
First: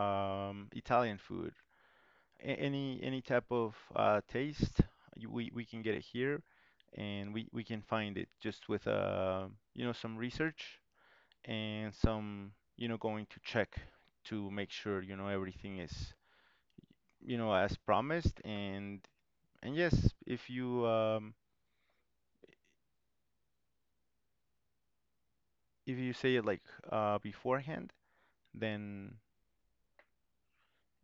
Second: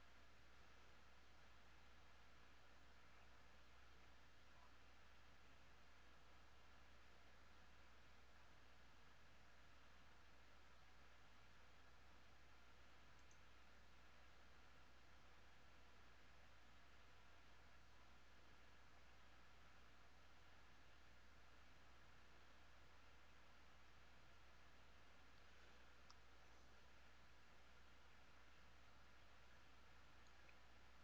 [SPEAKER 2] Italian food. Any type of taste, we can get it here, and we can find it just with you know, some research and some, you know, going to check to make sure, you know, everything is, you know, as promised. And yes, if you say it like beforehand, then,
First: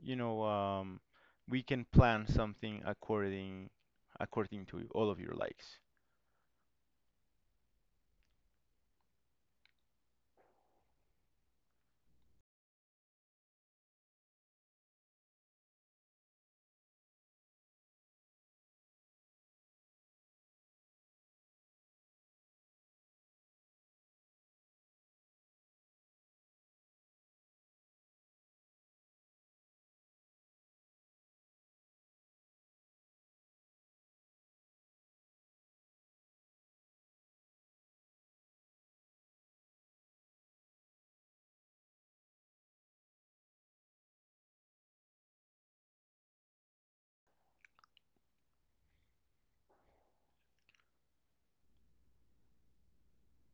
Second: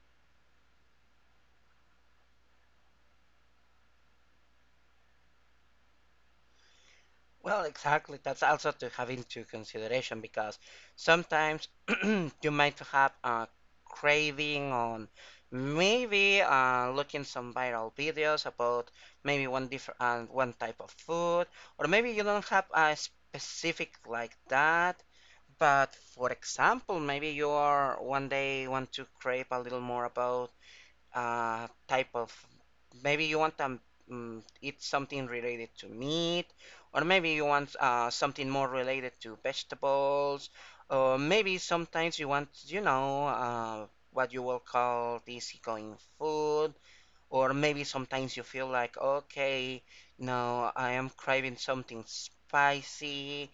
[SPEAKER 2] you know, we can plan something according according to all of your likes.
[SPEAKER 1] Well, exactly. That's also to have into consideration because sometimes you might have a craving on maybe looking some viral videos about maybe one type of food, or maybe you don't have a specific like that. But for example, maybe you are one day want to crave a little more about type of maybe you want to eat something related to meat, or maybe you want something more related to vegetables, or maybe sometimes you want, you know, what you will call easygoing food, or maybe sometimes you feel like, okay, now I am craving something spicy.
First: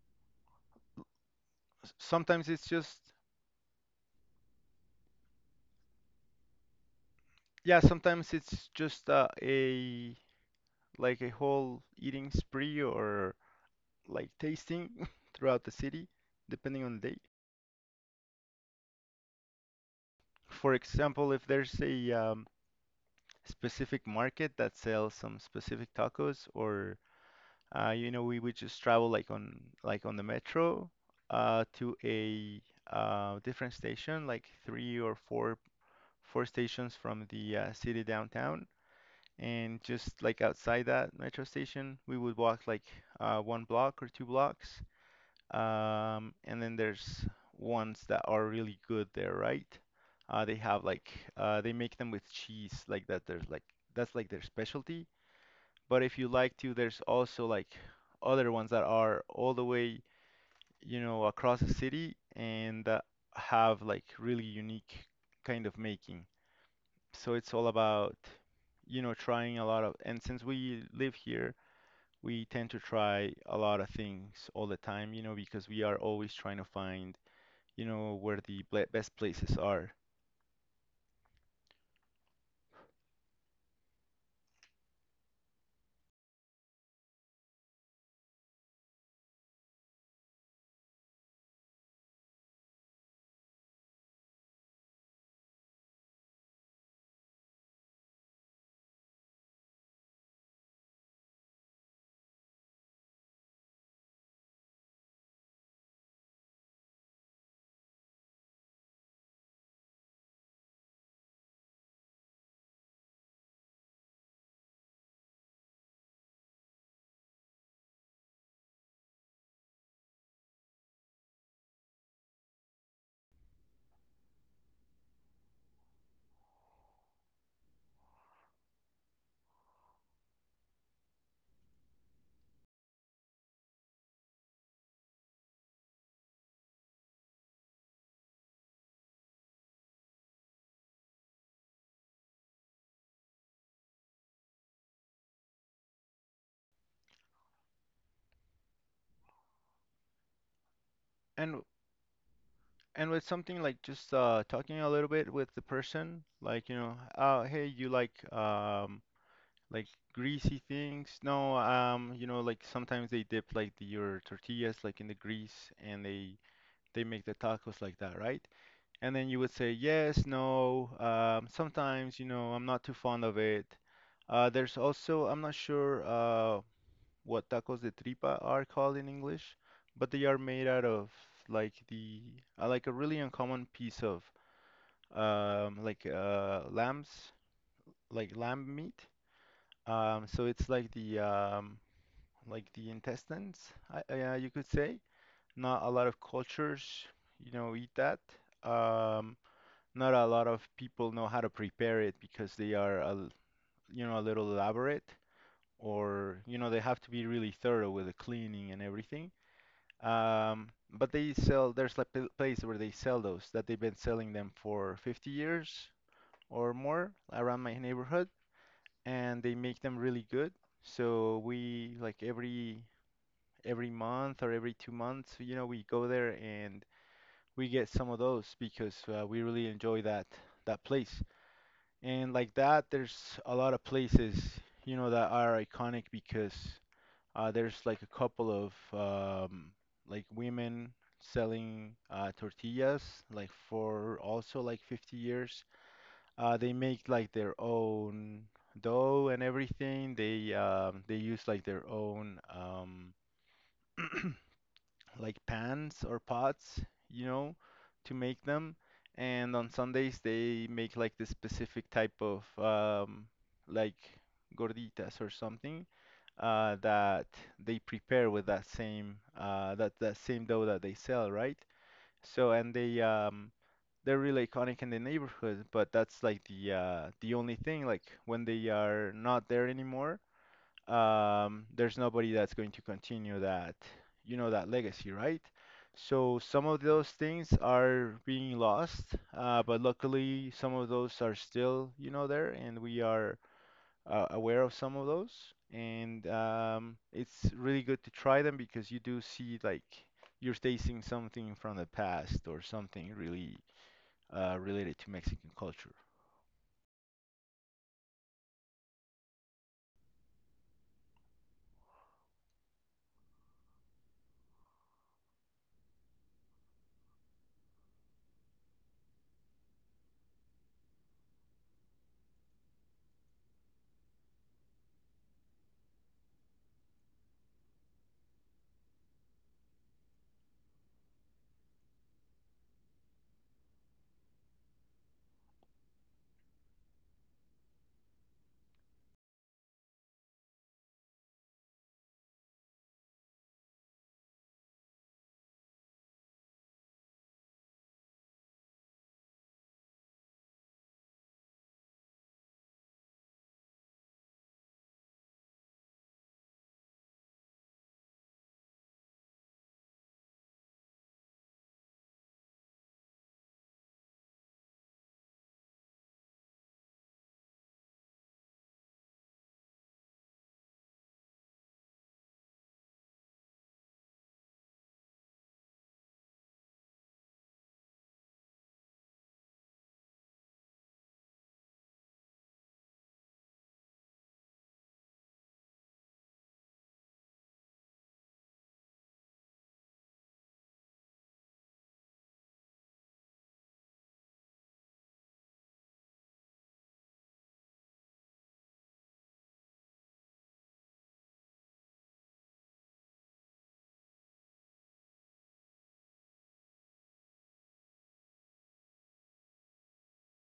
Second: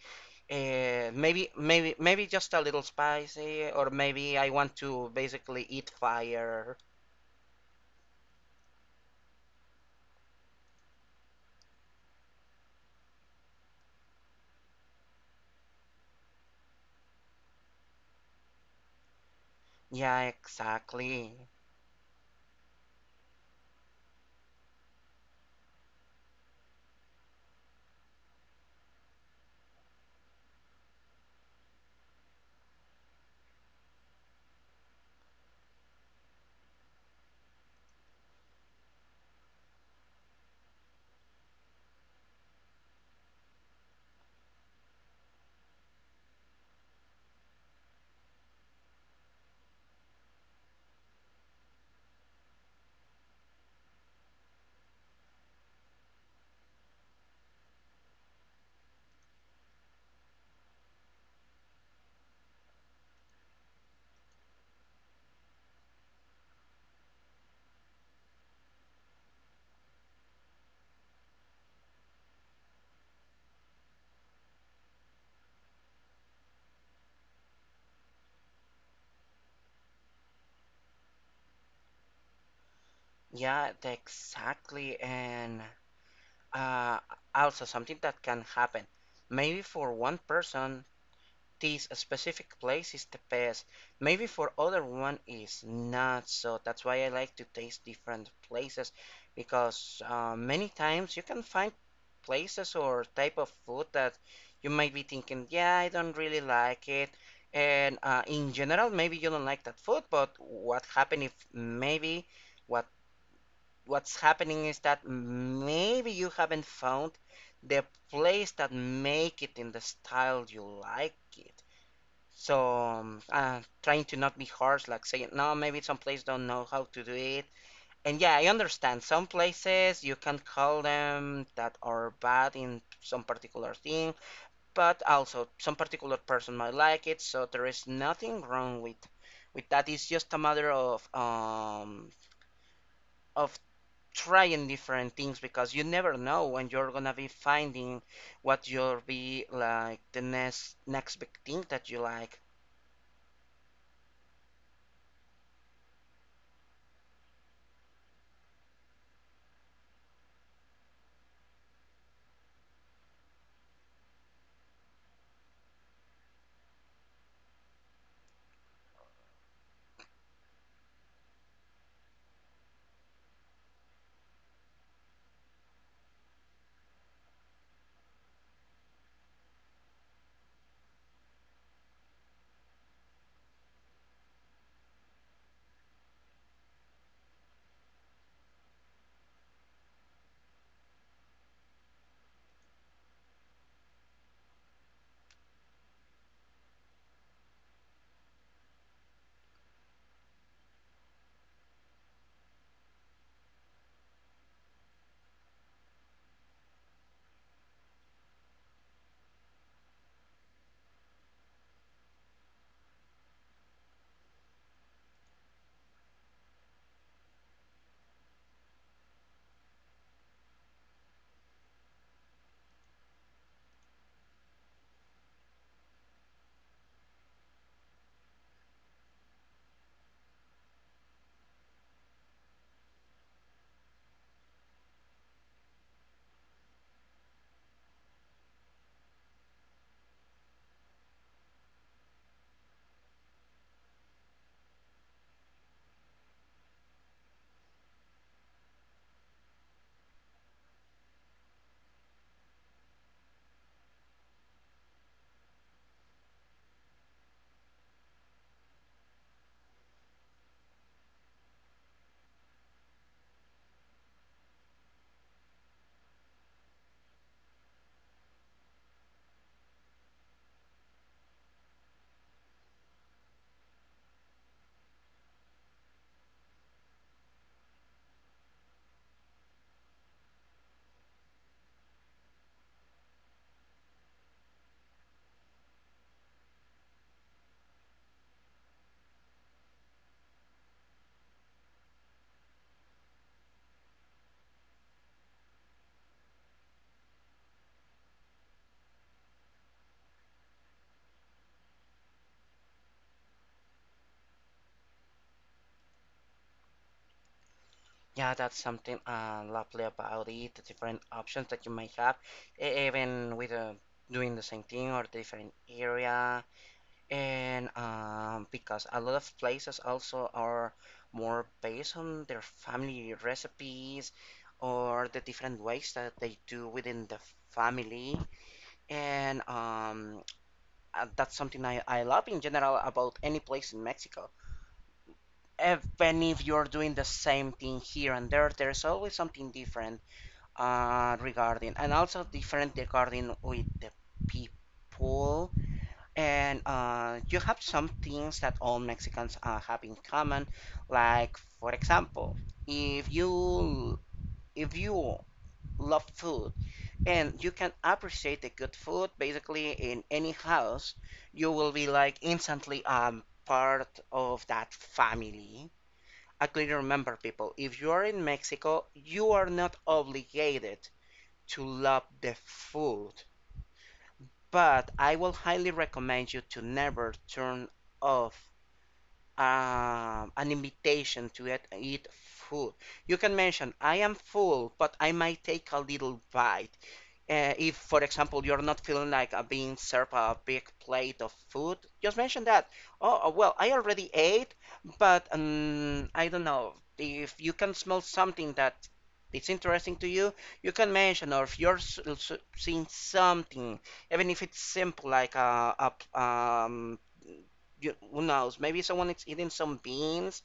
[SPEAKER 1] uh, maybe maybe maybe
[SPEAKER 2] Sometimes
[SPEAKER 1] just a
[SPEAKER 2] it's
[SPEAKER 1] little
[SPEAKER 2] just,
[SPEAKER 1] spicy, or maybe I want to basically eat fire.
[SPEAKER 2] yeah, sometimes it's just a like a whole eating spree, or like tasting throughout the city, depending on the day.
[SPEAKER 1] Yeah,
[SPEAKER 2] For example, if
[SPEAKER 1] exactly.
[SPEAKER 2] there's a specific market that sells some specific tacos, or you know, we would just travel like on the metro to a different station, like three or four stations from the city downtown. And just like outside that metro station, we would walk like one block or two blocks. And then there's ones that are really good there, right? They have like they make them with cheese, like that. There's like that's like their specialty. But if you like to, there's also like other ones that are all the way, you know, across the city, and that have like really unique kind of making. So it's all about, you know, trying a lot of, and since we live here, we tend to try a lot of things all the time, you know, because we are always trying to find, you know, where the best places are.
[SPEAKER 1] Exactly. And uh, also something that can happen, maybe for one person, this specific place is the best. Maybe for other one is not. So that's why I like to taste different places, because many times you can find places or type of food that you might be thinking, yeah, I don't really like it. And in general, maybe you don't like that food, but what happened if maybe what what's happening is that maybe you haven't found the place that make it in the style you like it. So trying to not be harsh, like saying, no, maybe some places don't know how to do it. And yeah, I understand some places you can call them that are bad in some particular thing, but also some particular person might like it. So there is nothing wrong with that. It's just a matter of of trying different things, because you never know when you're gonna be finding what you'll be like the next big
[SPEAKER 2] And
[SPEAKER 1] thing that you like.
[SPEAKER 2] and with something like just talking a little bit with the person, like, you know, oh, hey, you like like greasy things? No, you know, like sometimes they dip like the, your tortillas like in the grease, and they make the tacos like that, right? And then you would say yes, no. Sometimes, you know, I'm not too fond of it. There's also, I'm not sure what tacos de tripa are called in English, but they are made out of like the like a really uncommon piece of like lambs, like lamb meat. So it's like the intestines, you could say. Not a lot of cultures, you know, eat that. Um, Not a lot of people know how to prepare it because they are, you know, a little elaborate, or, you know, they have to be really thorough with the cleaning and everything. But they sell. There's like a place where they sell those that they've been selling them for 50 years or more around my neighborhood, and they make them really good. So we like every month or every 2 months, you know, we go there and we get some of those because we really enjoy that that place. And like that, there's a lot of places, you know, that are iconic because there's like a couple of like women selling tortillas like for also like 50 years. They make like their own dough and everything. They use like their own like pans or pots, you know, to make them. And on Sundays they make like this specific type of like gorditas or something, that they prepare with that same that that same dough that they sell, right? So and they they're really iconic in the neighborhood, but that's like the only thing. Like when they are not there anymore, there's nobody that's going to continue that, you know, that legacy, right? So some of those things are being lost, but luckily some of those are still, you know, there, and we are aware of some of those. And it's really good to try them because you do see like you're tasting something from the past or something really related to Mexican culture.
[SPEAKER 1] Yeah, that's something lovely about it, the different options that you might have, even with doing the same thing or different area. And because a lot of places also are more based on their family recipes or the different ways that they do within the family. And That's something I love in general about any place in Mexico. Even if you're doing the same thing here and there, there's always something different regarding, and also different regarding with the people. And you have some things that all Mexicans have in common, like for example, if you if you love food and you can appreciate the good food, basically in any house you will be like instantly part of that family. I clearly remember people, if you are in Mexico, you are not obligated to love the food, but I will highly recommend you to never turn off an invitation to eat, eat food. You can mention, I am full, but I might take a little bite. If, for example, you're not feeling like being served a big plate of food, just mention that. Oh, well, I already ate, but I don't know. If you can smell something that is interesting to you, you can mention, or if you're seeing something, even if it's simple, like you, who knows, maybe someone is eating some beans,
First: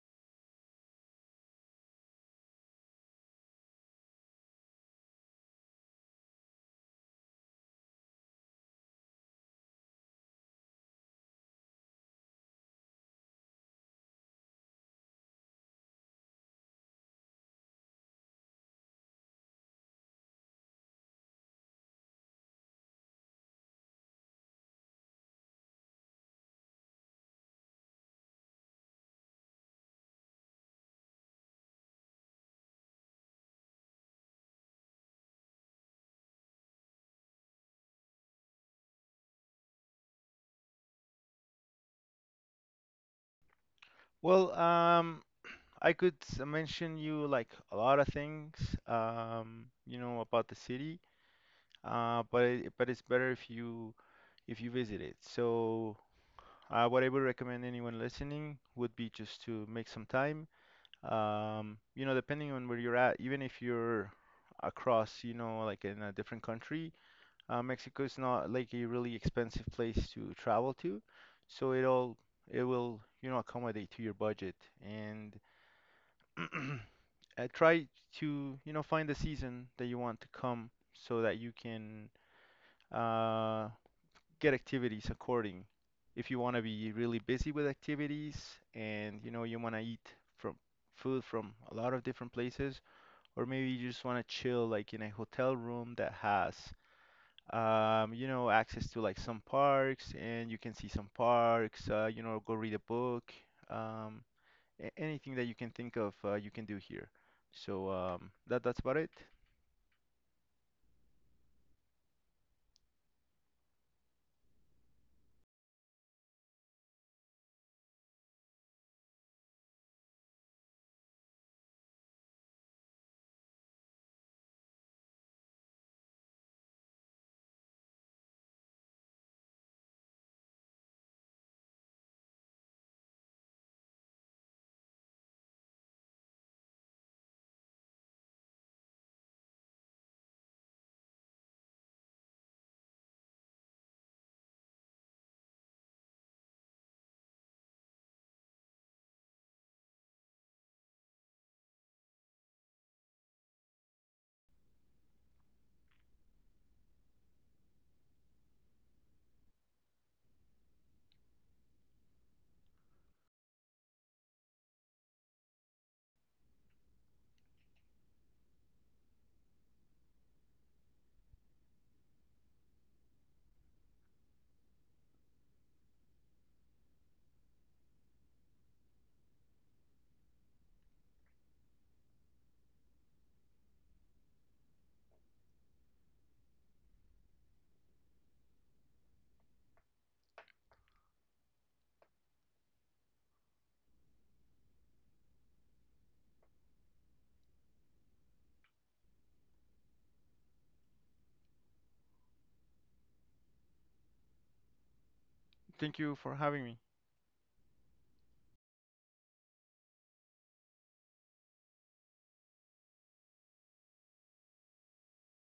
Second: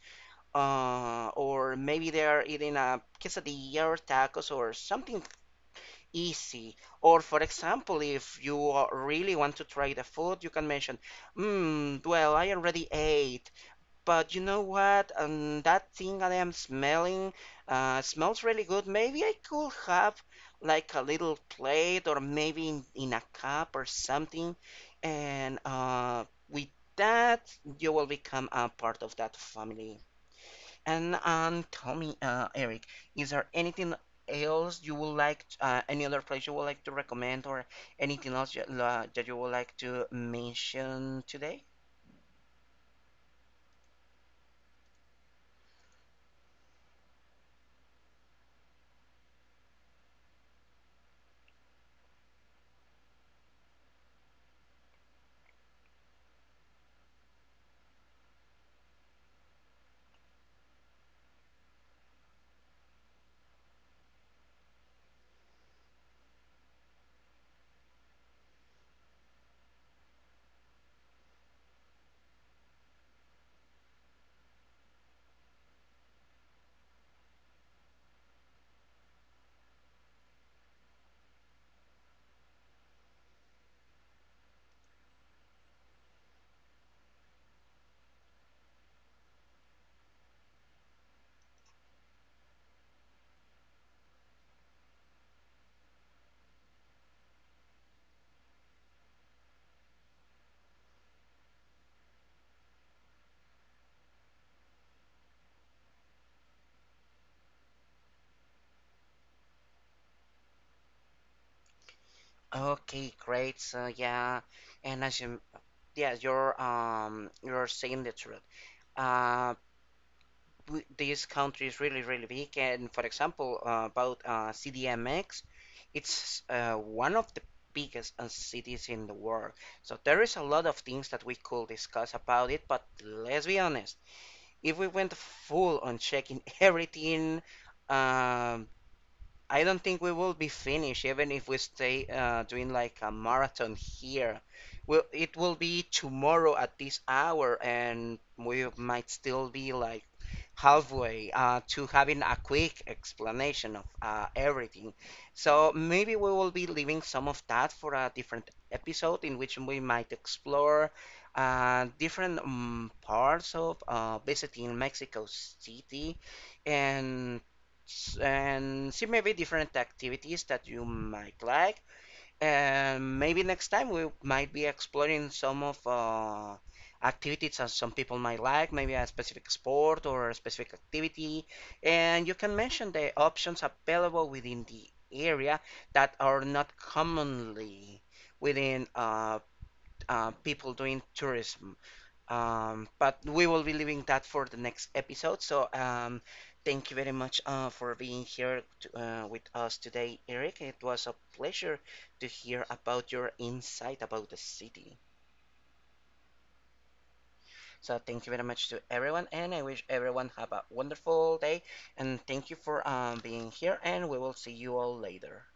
[SPEAKER 1] or maybe they are eating a quesadilla or tacos or something easy. Or for example, if you really want to try the food, you can mention, mm, well, I already ate, but you know what? That thing that I am smelling smells really good. Maybe I could have like a little plate, or maybe in a cup or something. And with that, you will become a part of that family. And tell me, Eric, is there anything else you would like, any other place you would like to recommend, or anything else that you would like to mention today?
[SPEAKER 2] Well, I could mention you like a lot of things, you know, about the city, but but it's better if you visit it. So, what I would recommend anyone listening would be just to make some time. You know, depending on where you're at, even if you're across, you know, like in a different country, Mexico is not like a really expensive place to travel to, so it all it will, you know, accommodate to your budget. And try to, you know, find the season that you want to come so that you can uh, get activities according. If you want to be really busy with activities, and, you know, you want to eat from food from a lot of different places, or maybe you just want to chill like in a hotel room that has you know, access to like some parks, and you can see some parks, you know, go read a book, um, anything that you can think of, you can do here. So that that's about it.
[SPEAKER 1] Okay, great. So yeah, and as you, yeah, you're saying the truth. Uh, this country is really, really big. And for example, about CDMX, it's one of the biggest cities in the world. So there is a lot of things that we could discuss about it. But let's be honest, if we went full on checking everything, um, I don't think we will be finished even if we stay doing like a marathon here. Well, it will be tomorrow at this hour, and we might still be like halfway to having a quick explanation of everything. So maybe we will be leaving some of that for a different episode in which we might explore different parts of visiting Mexico City, and and see maybe different activities that you might like. And maybe next time we might be exploring some of activities that some people might like, maybe a specific sport or a specific activity. And you can mention the options available within the area that are not commonly within people doing tourism. But we will be leaving that for the next episode. So thank you very much for being here with us today, Eric. It was a pleasure to hear about your insight about the city.
[SPEAKER 2] Thank you for having me.
[SPEAKER 1] So thank you very much to everyone, and I wish everyone have a wonderful day. And thank you for being here, and we will see you all later.